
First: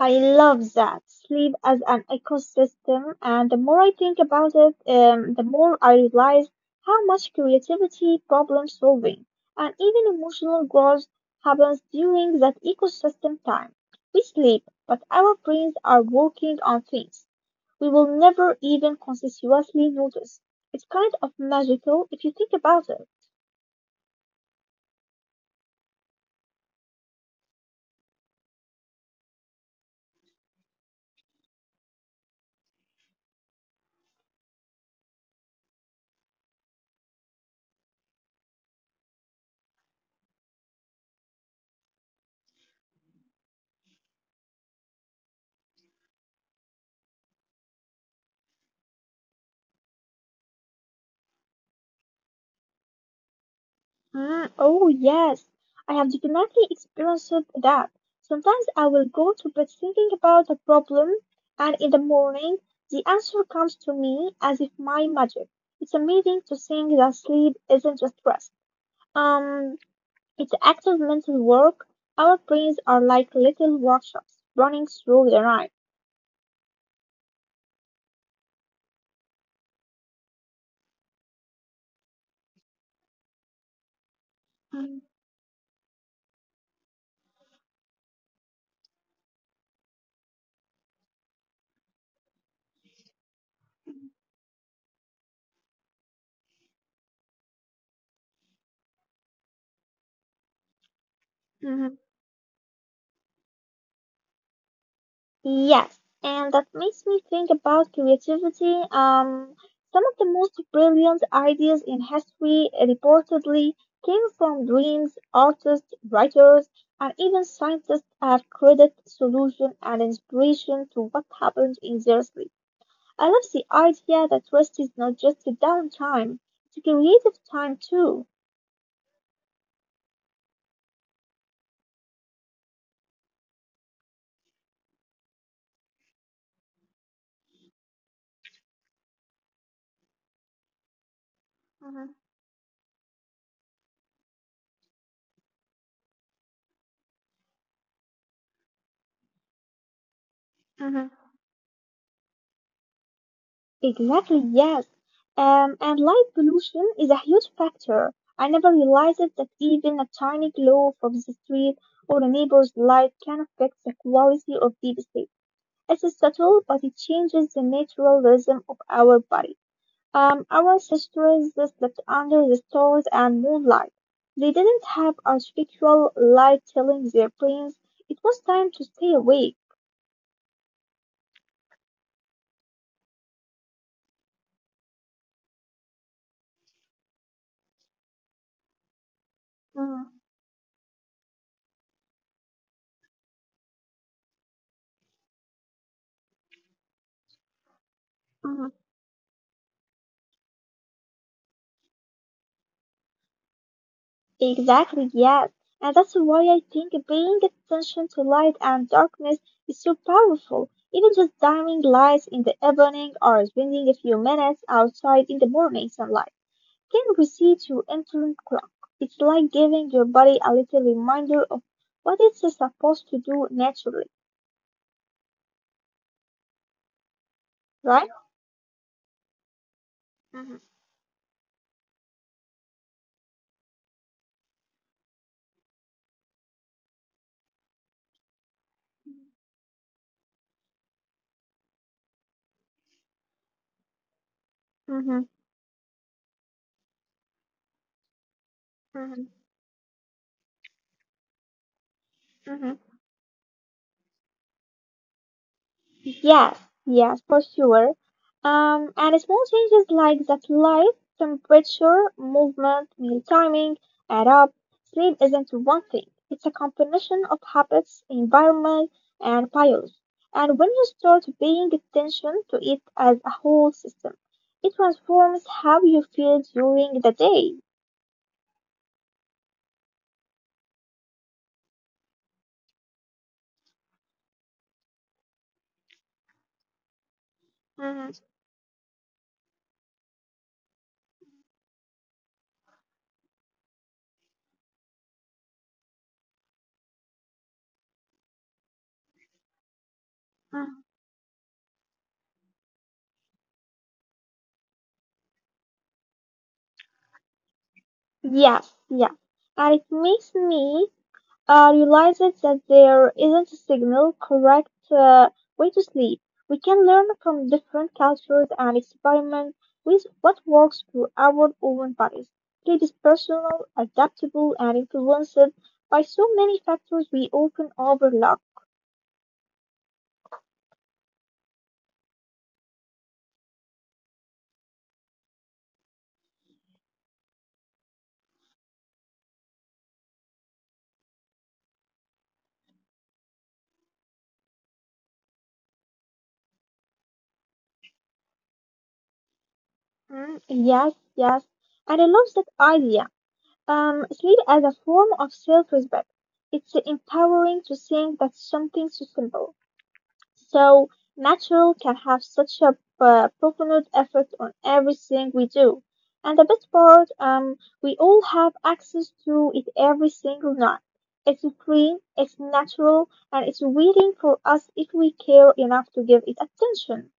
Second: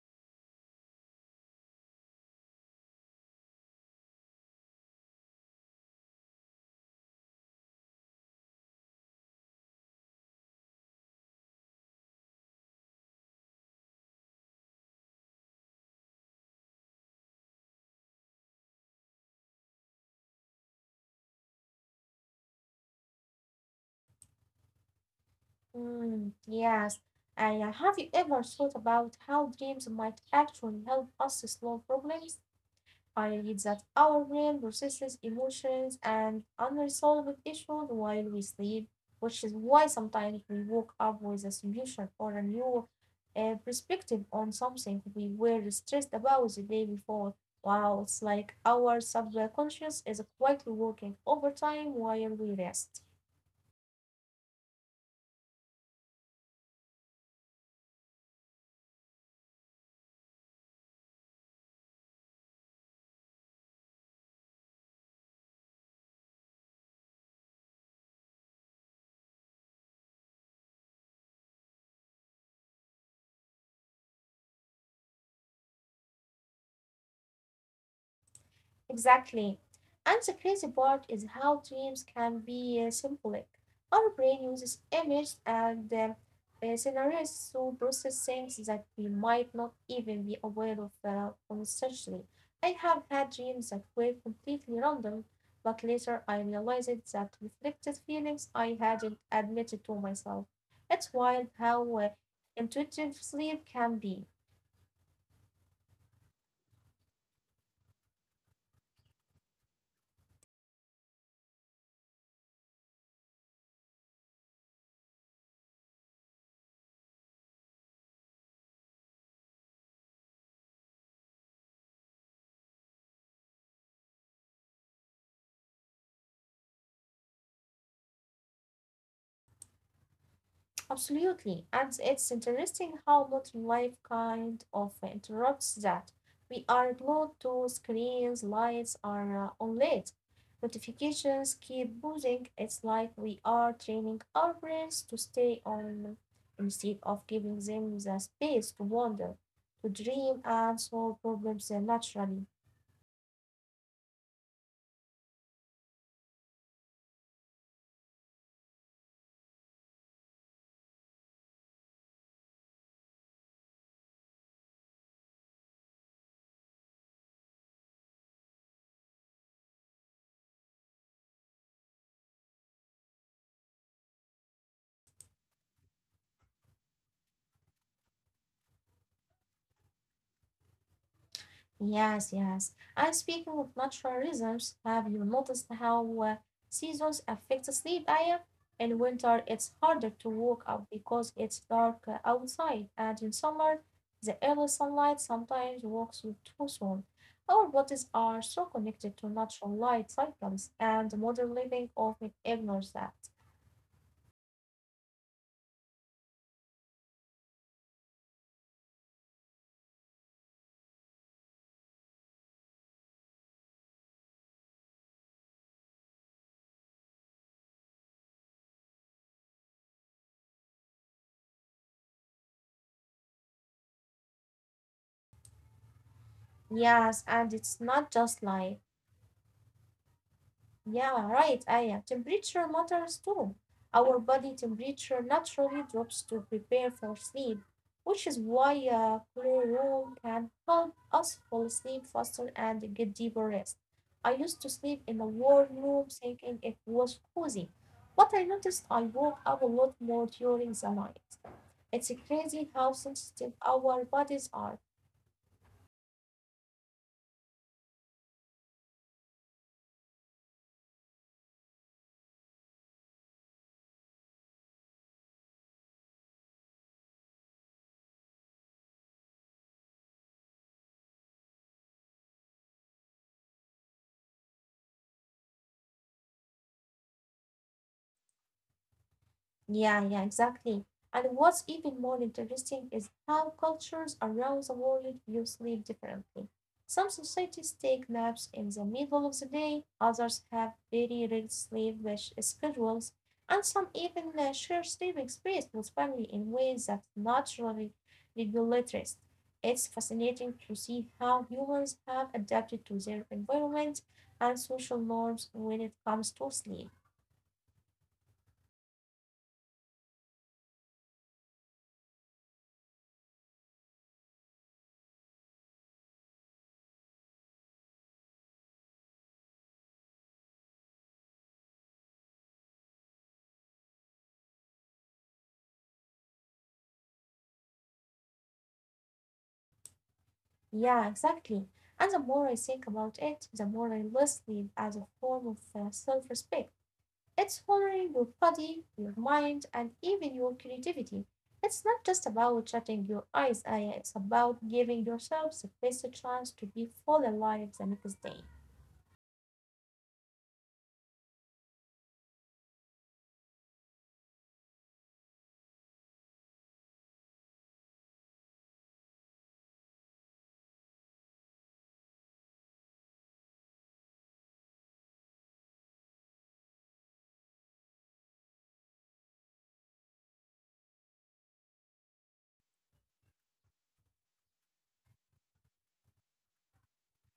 [SPEAKER 2] I love that. Sleep as an ecosystem, and the more I think about it, the more I realize how much creativity, problem solving, and even emotional growth happens during that ecosystem time. We sleep, but our brains are working on things we will never even consciously notice. It's kind of magical if you think about it.
[SPEAKER 1] Mm, yes. And have you ever thought about how dreams might actually help us solve problems? I read that our brain processes emotions and unresolved issues while we sleep, which is why sometimes we woke up with a solution or a new perspective on something we were stressed about the day before. Wow, it's like our subconscious is quietly working overtime while we rest.
[SPEAKER 2] Mm, oh yes, I have definitely experienced that. Sometimes I will go to bed thinking about a problem, and in the morning the answer comes to me as if my magic. It's amazing to think that sleep isn't just rest. Um, it's active mental work. Our brains are like little workshops running through the night.
[SPEAKER 1] Exactly. And the crazy part is how dreams can be symbolic. Our brain uses images and scenarios to process things that we might not even be aware of consciously. I have had dreams that were completely random, but later I realized that reflected feelings I hadn't admitted to myself. It's wild how
[SPEAKER 2] Mhm.
[SPEAKER 1] intuitive sleep can be.
[SPEAKER 2] Yes, and that makes me think about creativity. Some of the most brilliant ideas in history reportedly came from dreams artists, writers, and even scientists have credit, solution, and inspiration to what happened in their sleep. I love the idea that rest is not just a downtime; it's a creative time too.
[SPEAKER 1] Absolutely. And it's interesting how modern life kind of interrupts that. We are glued to screens, lights are on late, notifications keep
[SPEAKER 2] Mhm,
[SPEAKER 1] buzzing. It's like we are training our brains to stay on instead of giving them the space to wander, to dream, and solve
[SPEAKER 2] mhm.
[SPEAKER 1] problems naturally.
[SPEAKER 2] Exactly, yes. And light pollution is a huge factor. I never realized that even a tiny glow from the street or a neighbor's light can affect the quality of deep sleep. It's subtle, but it changes the natural rhythm of our body. Our ancestors slept under the stars and moonlight. They didn't have artificial light telling their brains it was time to stay awake.
[SPEAKER 1] Yes, yes. And speaking of natural rhythms, have you noticed how seasons affect sleep, Aya? In winter, it's harder to
[SPEAKER 2] Mm,
[SPEAKER 1] wake up because it's dark outside, and in summer, the early sunlight sometimes wakes you too soon. Our bodies are so
[SPEAKER 2] mm.
[SPEAKER 1] connected to natural light cycles, and modern living often ignores that.
[SPEAKER 2] Exactly, yes. And that's why I think paying attention to light and darkness is so powerful. Even just dimming lights in the evening or spending a few minutes outside in the morning sunlight can reset your internal clock. It's like giving your body a little reminder of what it's supposed to do naturally,
[SPEAKER 1] Yes, and it's not
[SPEAKER 2] right?
[SPEAKER 1] just light.
[SPEAKER 2] Hmm.
[SPEAKER 1] Yeah, right, Aya. Temperature matters too. Our body temperature naturally drops to prepare for sleep, which is why a cool room can help us fall asleep faster and get deeper rest. I used to sleep in a
[SPEAKER 2] Hmm.
[SPEAKER 1] warm room thinking it was cozy, but I noticed I woke
[SPEAKER 2] Hmm.
[SPEAKER 1] up a lot more during the night. It's crazy how
[SPEAKER 2] Hmm.
[SPEAKER 1] sensitive our bodies are.
[SPEAKER 2] Yes, yes, for sure. And small changes like that light, temperature, movement, meal timing, add up. Sleep isn't one thing. It's a combination of habits, environment, and biology. And when you start paying attention to it as a whole system, it transforms how you feel during the day.
[SPEAKER 1] Yeah, exactly. And what's even more interesting is how cultures around the world view sleep differently. Some societies take
[SPEAKER 2] Mhm,
[SPEAKER 1] naps in the middle of the day, others have very rigid schedules, and some even share sleeping space with family in ways that naturally regulate rest. It's fascinating to
[SPEAKER 2] mhm.
[SPEAKER 1] see how humans have adapted to their environment and social norms when it comes to sleep.
[SPEAKER 2] Yes, yes. And it makes me realizes that there isn't a single correct way to sleep. We can learn from different cultures and experiment with what works for our own bodies. Sleep is personal, adaptable, and influenced by so many factors we often overlook.
[SPEAKER 1] Yeah, exactly. And the more I think about it, the more I list it as a form of self respect. It's honoring your body, your mind, and even your creativity. It's not just about shutting your eyes, it's about giving yourself the best chance to be full alive the next day.
[SPEAKER 2] Mm, yes, yes. And I love that idea. Sleep as a form of self-respect. It's empowering to think that something so simple so, natural can have such a profound effect on everything we do. And the best part, we all have access to it every single night. It's free, it's natural, and it's waiting for us if we care enough to give it attention.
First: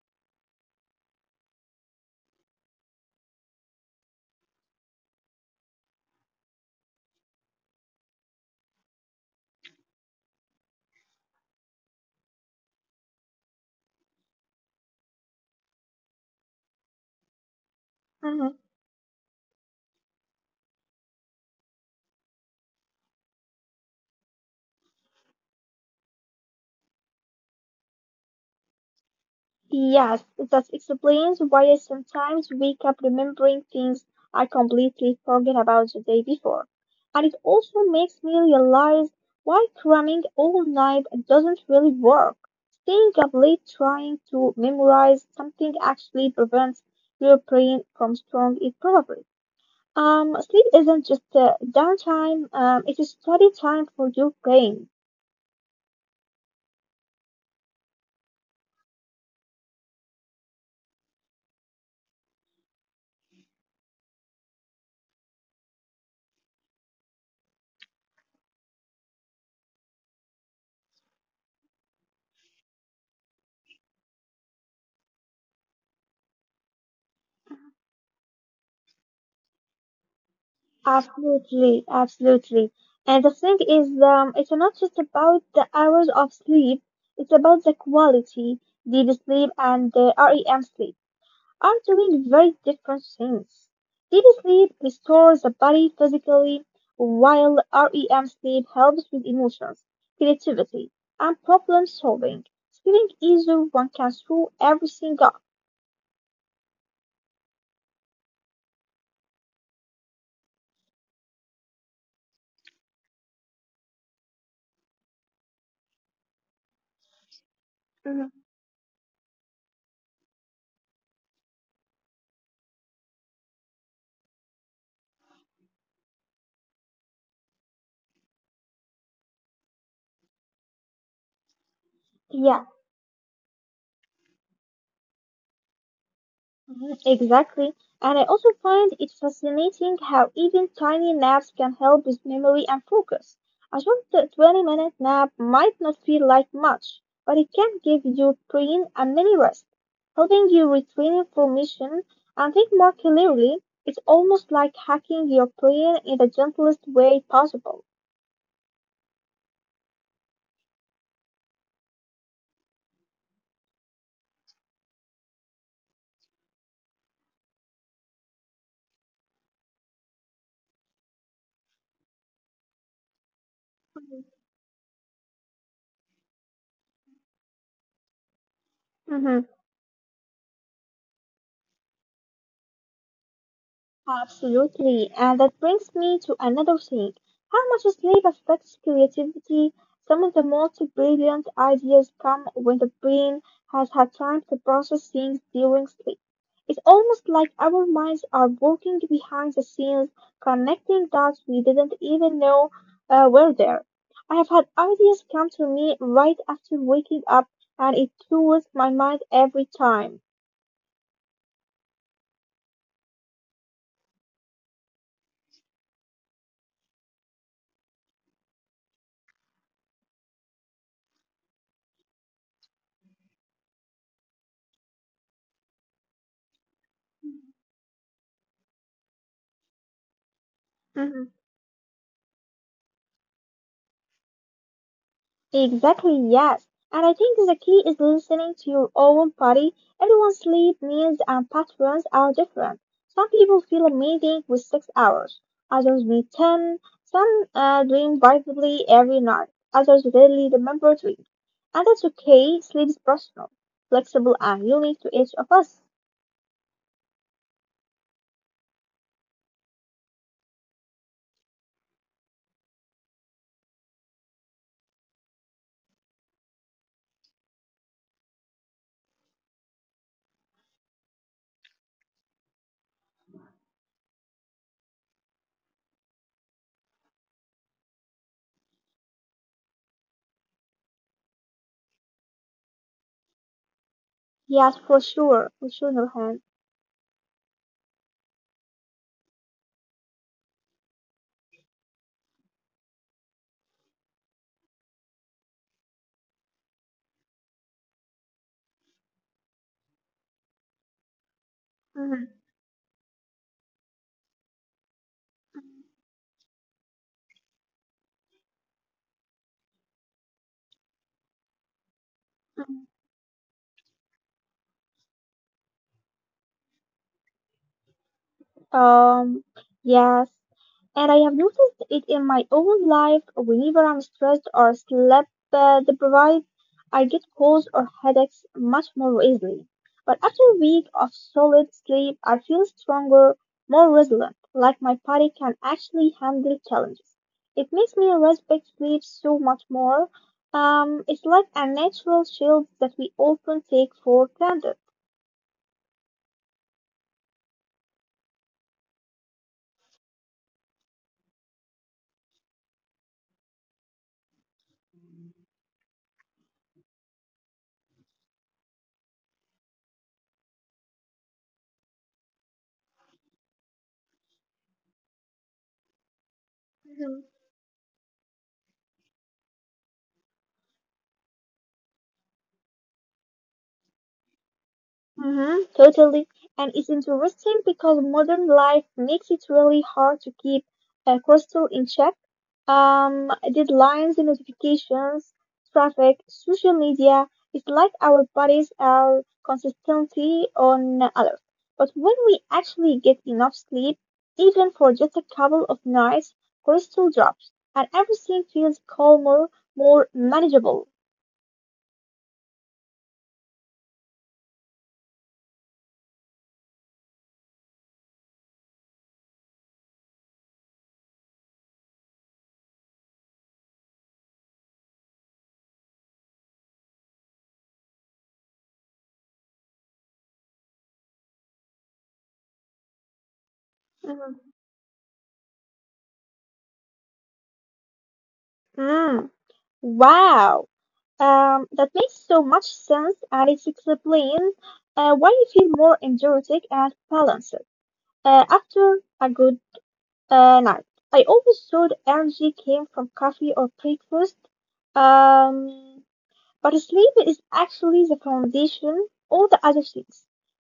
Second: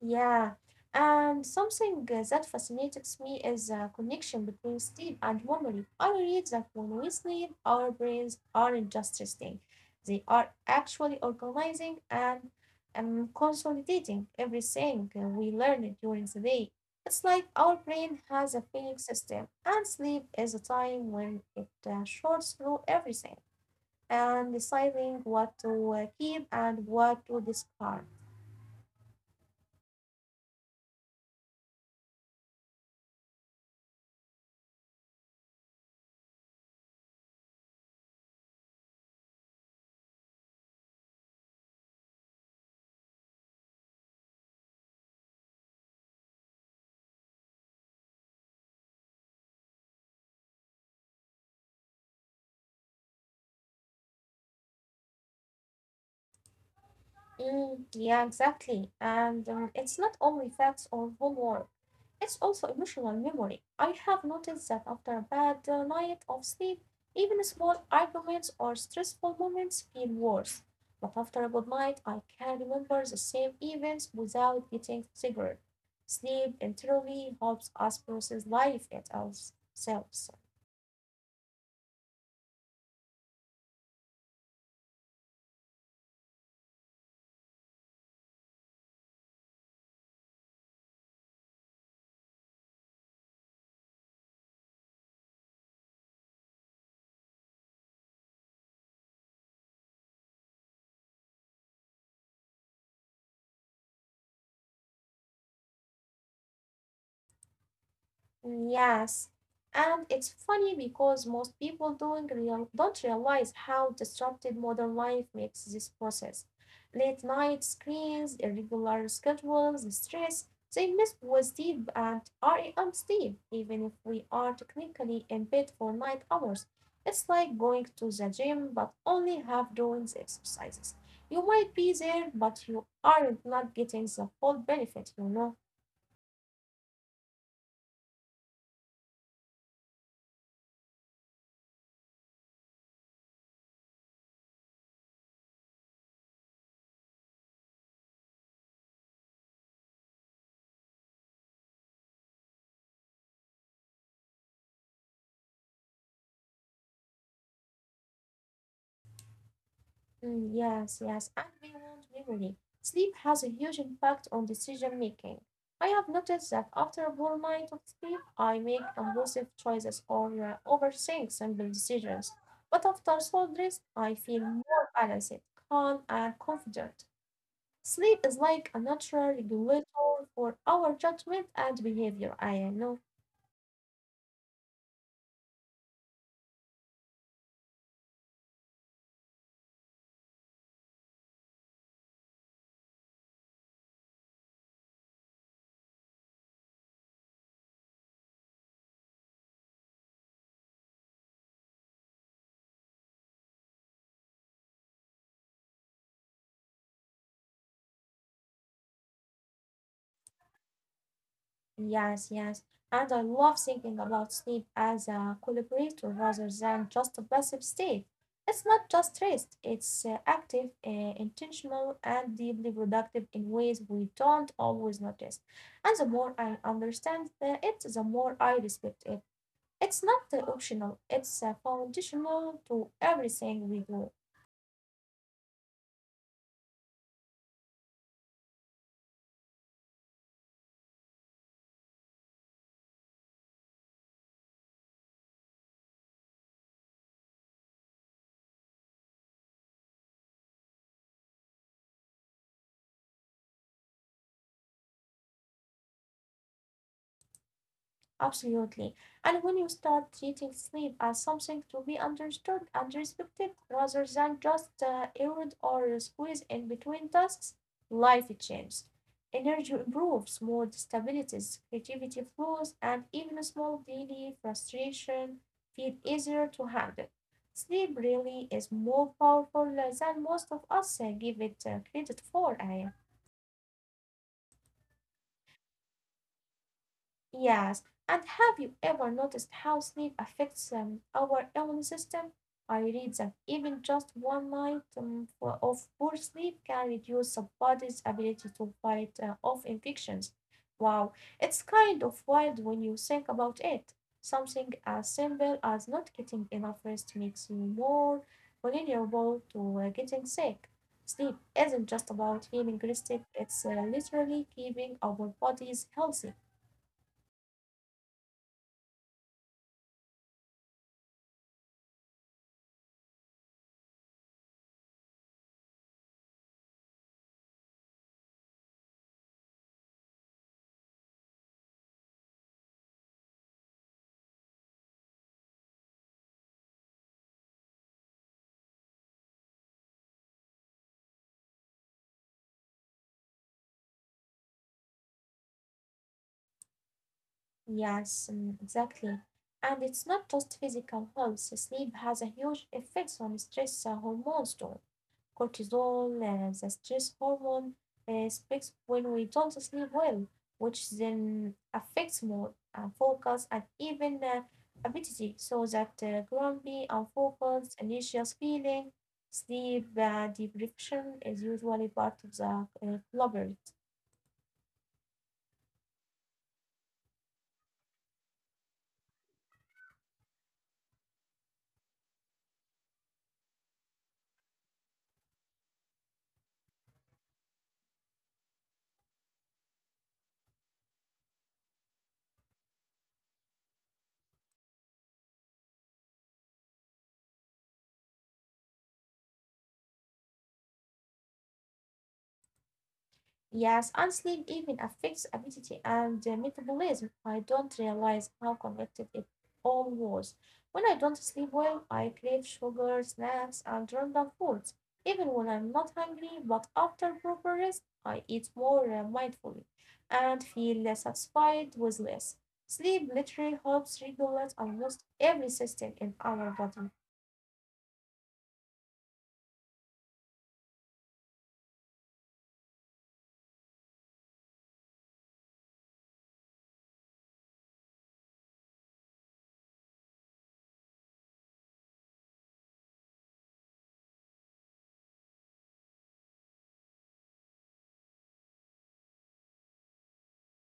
[SPEAKER 1] Yeah, and something that fascinates me is the connection between sleep and memory. I read that when we sleep, our brains aren't just resting, they are actually organizing and consolidating everything we learned during the day. It's like our brain
[SPEAKER 2] Mm-hmm.
[SPEAKER 1] has a feeding system, and sleep is a time when it sorts through everything and deciding what to keep and what to discard.
[SPEAKER 2] Yes, that explains why I sometimes wake up remembering things I completely forgot about the day before. And it also makes me realize why cramming all night doesn't really work. Staying up late trying to memorize something actually prevents your brain from strong it probably. Sleep isn't just downtime, it's study time for your brain.
[SPEAKER 1] Mm, yeah, exactly. And it's not only facts or homework, it's also emotional memory. I have noticed that after a bad night of sleep, even small arguments or stressful moments feel worse. But after a good night, I can remember the same events without getting triggered. Sleep entirely helps us process life itself.
[SPEAKER 2] Absolutely, absolutely. And the thing is, it's not just about the hours of sleep, it's about the quality, deep sleep and the REM sleep are doing very different things. Deep sleep restores the body physically, while REM sleep helps with emotions, creativity, and problem solving. Sleeping easier, one can throw everything up.
[SPEAKER 1] Mm, yes, and it's funny because most people don't realize how disrupted modern life makes this process. Late night screens,
[SPEAKER 2] Mhm.
[SPEAKER 1] irregular schedules, stress, they miss was deep and are on sleep, even if we are technically in bed for night hours. It's like going to the gym but only half doing the exercises. You might be there, but you aren't not getting the full benefit, you know.
[SPEAKER 2] Mhm, exactly. And I also find it fascinating how even tiny naps can help with memory and focus. A short 20-minute nap might not feel like much, but it can give your brain a mini rest, helping you retrain information and think more clearly. It's almost like hacking your brain in the gentlest way possible.
[SPEAKER 1] Mm, yes, and beyond memory. Sleep has a huge impact on decision making. I have noticed that after a whole night of sleep, I make impulsive choices or overthink simple decisions. But after solid rest, I feel more balanced, calm, and confident. Sleep is like a
[SPEAKER 2] Mhm.
[SPEAKER 1] natural regulator for our judgment and behavior, I know.
[SPEAKER 2] Absolutely. And that brings me to another thing. How much sleep affects creativity? Some of the most brilliant ideas come when the brain has had time to process things during sleep. It's almost like our minds are working behind the scenes, connecting dots we didn't even know were there. I have had ideas come to me right after waking up, and it throws my mind every time.
[SPEAKER 1] Yes, yes. And I love thinking about sleep as a collaborator rather than just a passive state. It's not just rest, it's active, intentional, and deeply productive in ways we don't always notice. And the more I understand it, the more I respect it. It's not optional, it's foundational to everything we do.
[SPEAKER 2] Exactly, yes. And I think the key is listening to your own body. Everyone's sleep needs and patterns are different. Some people feel amazing with 6 hours, others need 10, some dream vividly every night, others rarely remember dreams. And that's okay, sleep is personal, flexible, and unique to each of us.
[SPEAKER 1] Absolutely. And when you start treating sleep as something to be understood and respected rather than just errand or squeeze in between tasks, life changes. Energy improves, mood stabilizes, creativity flows, and even small daily frustration feel easier to handle. Sleep really is more powerful than most of us give it credit for, Aya.
[SPEAKER 2] Yes, for sure, Nurhan.
[SPEAKER 1] Yes, and have you ever noticed how sleep affects our immune system? I read that even just one night of poor sleep can reduce the body's ability to fight off infections. Wow, it's kind of
[SPEAKER 2] Mhm.
[SPEAKER 1] wild when you think about it. Something as simple as not getting enough rest makes you more vulnerable to getting sick. Sleep isn't just about feeling rested, it's literally keeping our bodies healthy.
[SPEAKER 2] Um, yes. And I have noticed it in my own life. Whenever I'm stressed or sleep deprived, I get colds or headaches much more easily. But after a week of solid sleep, I feel stronger, more resilient, like my body can actually handle challenges. It makes me respect sleep so much more. It's like a natural shield that we often take for granted.
[SPEAKER 1] Yes, mm, exactly. And it's not just physical health. Sleep has a huge effect on stress hormones too. Cortisol, the stress hormone, spikes when we don't sleep well, which then affects mood, focus, and even appetite. So that grumpy, unfocused, anxious feeling, sleep deprivation is usually part of the culprit.
[SPEAKER 2] Mhm, totally. And it's interesting because modern life makes it really hard to keep a crystal in check. Deadlines and notifications, traffic, social media. It's like our bodies are consistently on alert. But when we actually get enough sleep, even for just a couple of nights, crystal drops and everything feels calmer, more manageable.
[SPEAKER 1] Yes, and sleep even affects appetite and metabolism. I don't realize how connected it all was. When I don't sleep well, I crave sugar, snacks, and random foods. Even when I'm not hungry, but after proper rest, I eat more mindfully and feel less satisfied with less. Sleep literally helps
[SPEAKER 2] Mhm.
[SPEAKER 1] regulate almost every system in our body.
[SPEAKER 2] Mm, wow. That makes so much sense, and it explains why you feel more energetic and balanced after a good night. I always thought energy came from coffee or breakfast, um, but sleep is actually the foundation. All the other things,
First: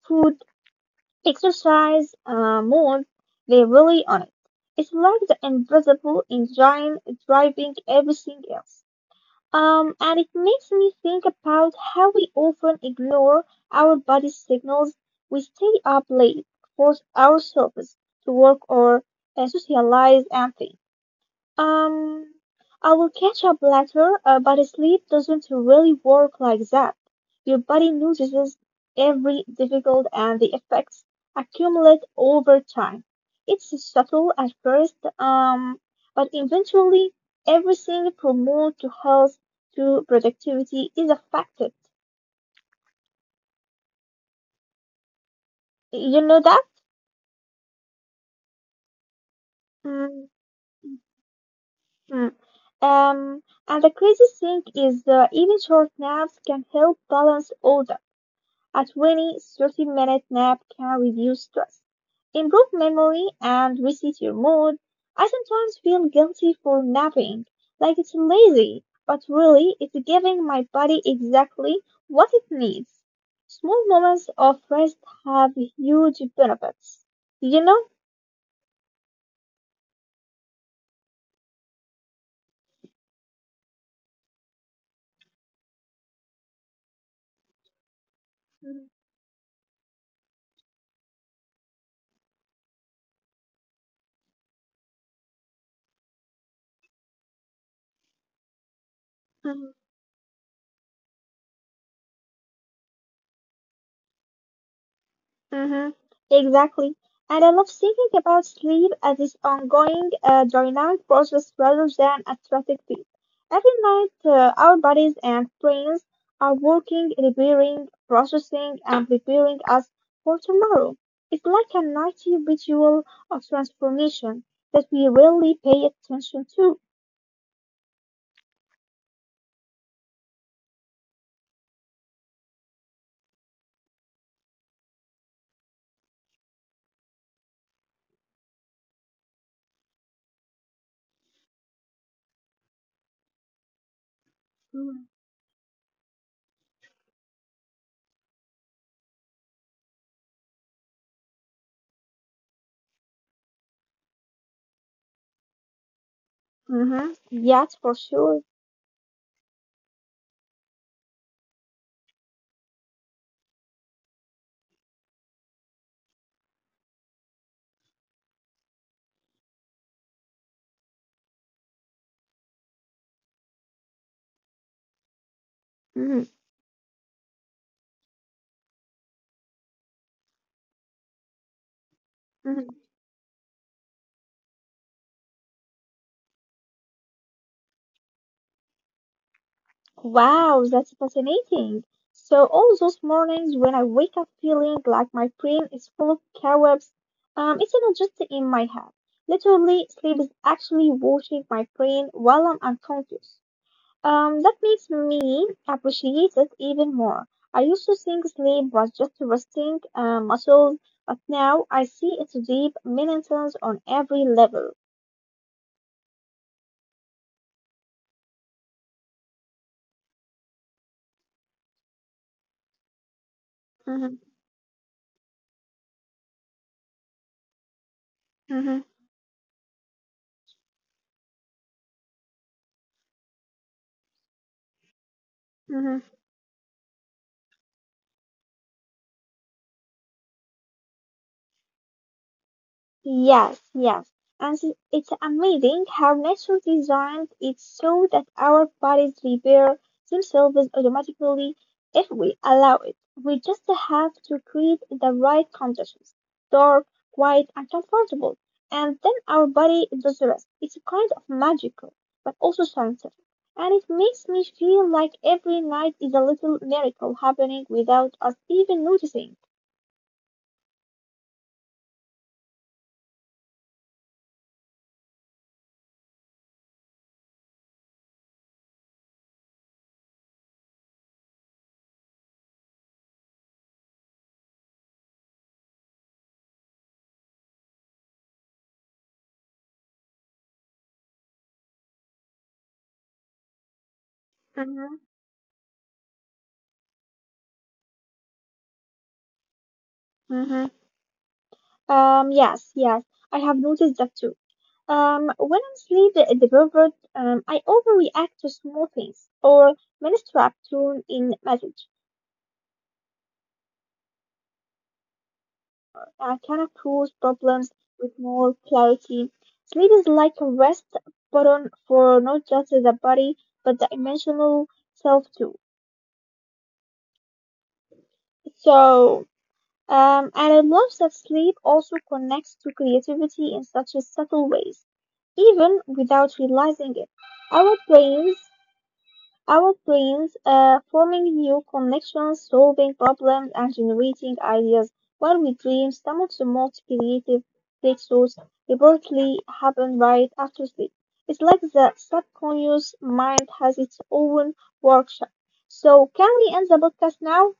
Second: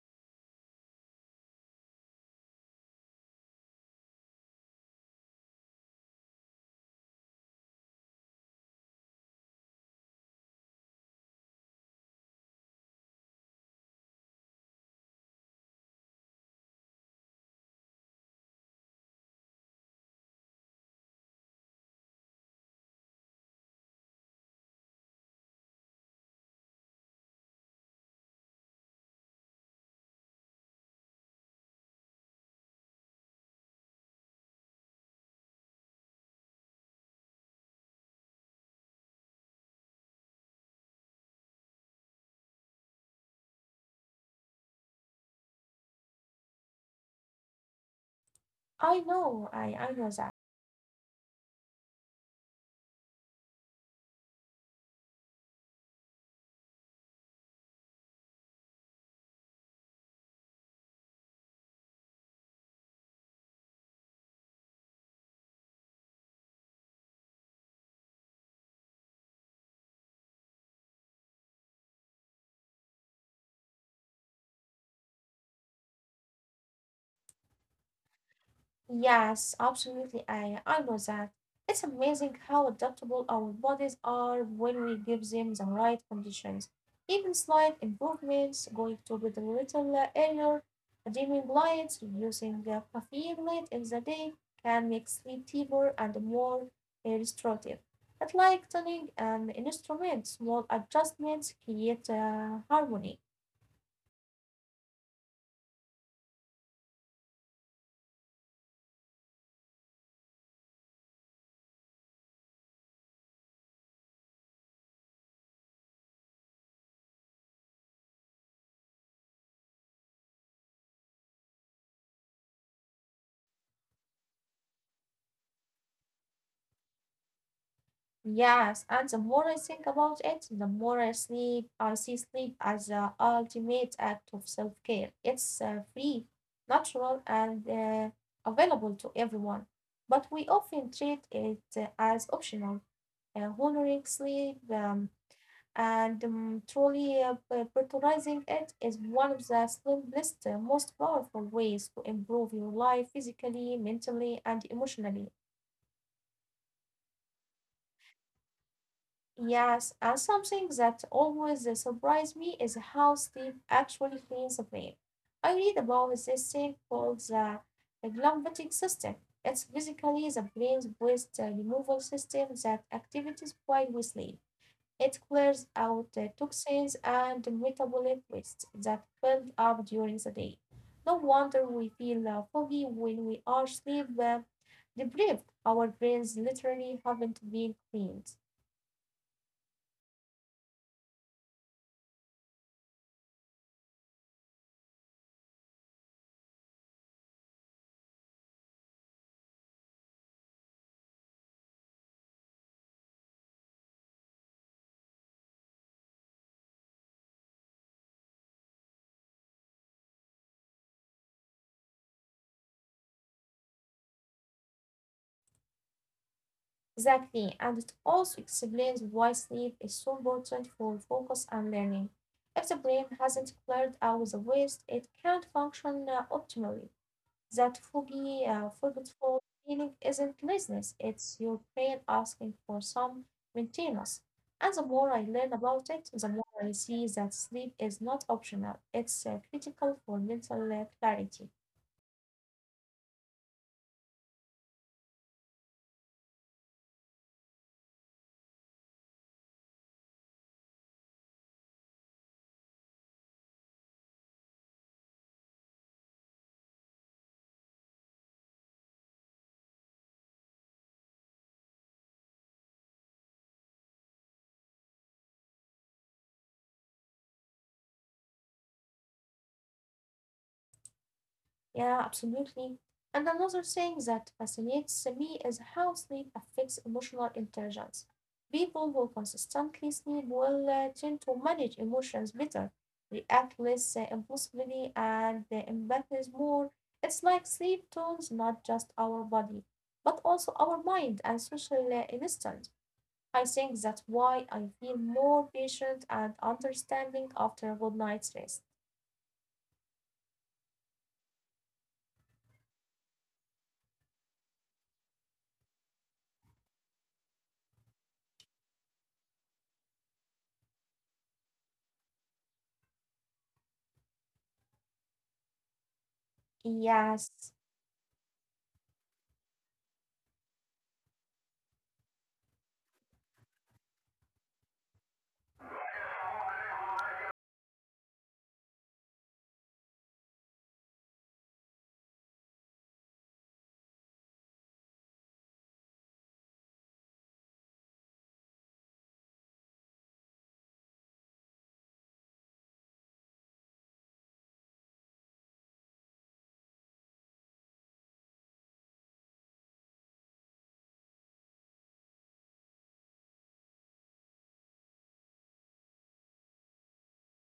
[SPEAKER 2] food, exercise, mood, they rely on it. It's like the invisible engine driving everything else. And it makes me think about how we often ignore our body's signals. We stay up late, force ourselves to work or socialize and think. Um, I will catch up later, but sleep doesn't really work like that. Your body notices every difficult and the effects accumulate over time. It's subtle at first, but eventually everything from mood to health to productivity is affected. You know that?
[SPEAKER 1] I know
[SPEAKER 2] Mm.
[SPEAKER 1] that.
[SPEAKER 2] Mm. Um, and the crazy thing is, even short naps can help balance all that. A 20-30 30-minute nap can reduce stress, improve memory, and reset your mood. I sometimes feel guilty for napping, like it's lazy, but really it's giving my body exactly what it needs. Small moments of rest have huge benefits. You know?
[SPEAKER 1] Yes, absolutely, I know that. It's amazing how adaptable our bodies are when we give them the right conditions. Even slight improvements, going to bed a little earlier, dimming lights, reducing caffeine late in the day, can make sleep deeper and more restorative. But like tuning an instrument, small adjustments create harmony.
[SPEAKER 2] Mm-hmm. Exactly. And I love thinking about sleep as this ongoing dynamic process rather than a static thing. Every night, our bodies and brains are working, repairing, processing, and preparing us for tomorrow. It's like a nightly ritual of transformation that we rarely pay attention to.
[SPEAKER 1] Yes, and the more I think about it, the more I sleep. I see sleep as the ultimate act of self-care. It's free, natural, and available to everyone. But we often treat it as optional, honoring sleep and truly prioritizing it is one of the simplest, most powerful ways to improve your life physically, mentally, and emotionally.
[SPEAKER 2] Mm-hmm. Yes, for sure.
[SPEAKER 1] Yes, and something that always surprised me is how Steve actually cleans the plane. I read about this thing called the glymphatic system. It's basically the brain's waste removal system that activates while we sleep. It clears out
[SPEAKER 2] Mm-hmm.
[SPEAKER 1] toxins and metabolic waste that build up during the day. No wonder we feel
[SPEAKER 2] Mm-hmm.
[SPEAKER 1] foggy when we are sleep deprived. Our brains literally haven't been cleaned.
[SPEAKER 2] Wow, that's fascinating. So all those mornings when I wake up feeling like my brain is full of cobwebs, it's not just in my head. Literally, sleep is actually washing my brain while I'm unconscious. That makes me appreciate it even more. I used to think sleep was just resting muscles, but now I see its deep meanings on every level.
[SPEAKER 1] Exactly, and it also explains why sleep is so important for focus and learning. If the brain hasn't cleared
[SPEAKER 2] Mhm,
[SPEAKER 1] out the waste, it can't function optimally. That foggy,
[SPEAKER 2] mhm,
[SPEAKER 1] forgetful feeling isn't laziness, it's your brain asking for some maintenance. And the more I learn
[SPEAKER 2] mhm.
[SPEAKER 1] about it, the more I see that sleep is not optional, it's critical for mental clarity.
[SPEAKER 2] Yes, yes. And it's amazing how nature designed it so that our bodies repair themselves automatically if we allow it. We just have to create the right conditions, dark, quiet, and comfortable. And then our body does the rest. It's kind of magical, but also scientific. And it makes me feel like every night is a little miracle happening without us even noticing.
[SPEAKER 1] Yeah, absolutely. And another thing that fascinates me is how sleep affects emotional intelligence. People who consistently sleep will tend to manage emotions better, react less impulsively, and empathize more. It's like sleep tones not just our body, but also our mind and social instinct. I think that's why I
[SPEAKER 2] Mm-hmm.
[SPEAKER 1] feel more patient and understanding after a good night's rest.
[SPEAKER 2] Yes, yes, I have noticed that too. When I'm sleep deprived, I overreact to small things or misread tone in message. I can approach
[SPEAKER 1] Yes.
[SPEAKER 2] problems with more clarity. Sleep is like a rest button for not just the body but the emotional self too. So, and I love that sleep also connects to creativity in such a subtle ways even without realizing it. Our brains Our brains forming new connections, solving problems, and generating ideas. While we dream, some of the most creative breakthroughs reportedly happen right after sleep. It's like the subconscious mind has its own workshop. So, can we end the podcast now?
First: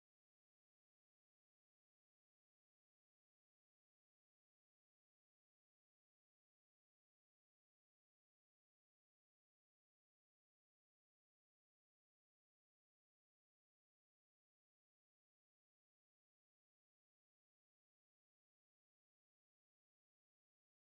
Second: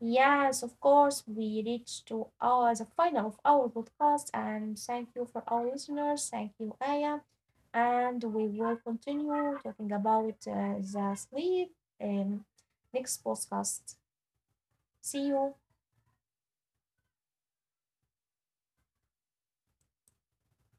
[SPEAKER 1] Yes, of course, we reached to our the final of our podcast, and thank you for our listeners. Thank you, Aya, and we will continue talking about the sleep um, next podcast. See you.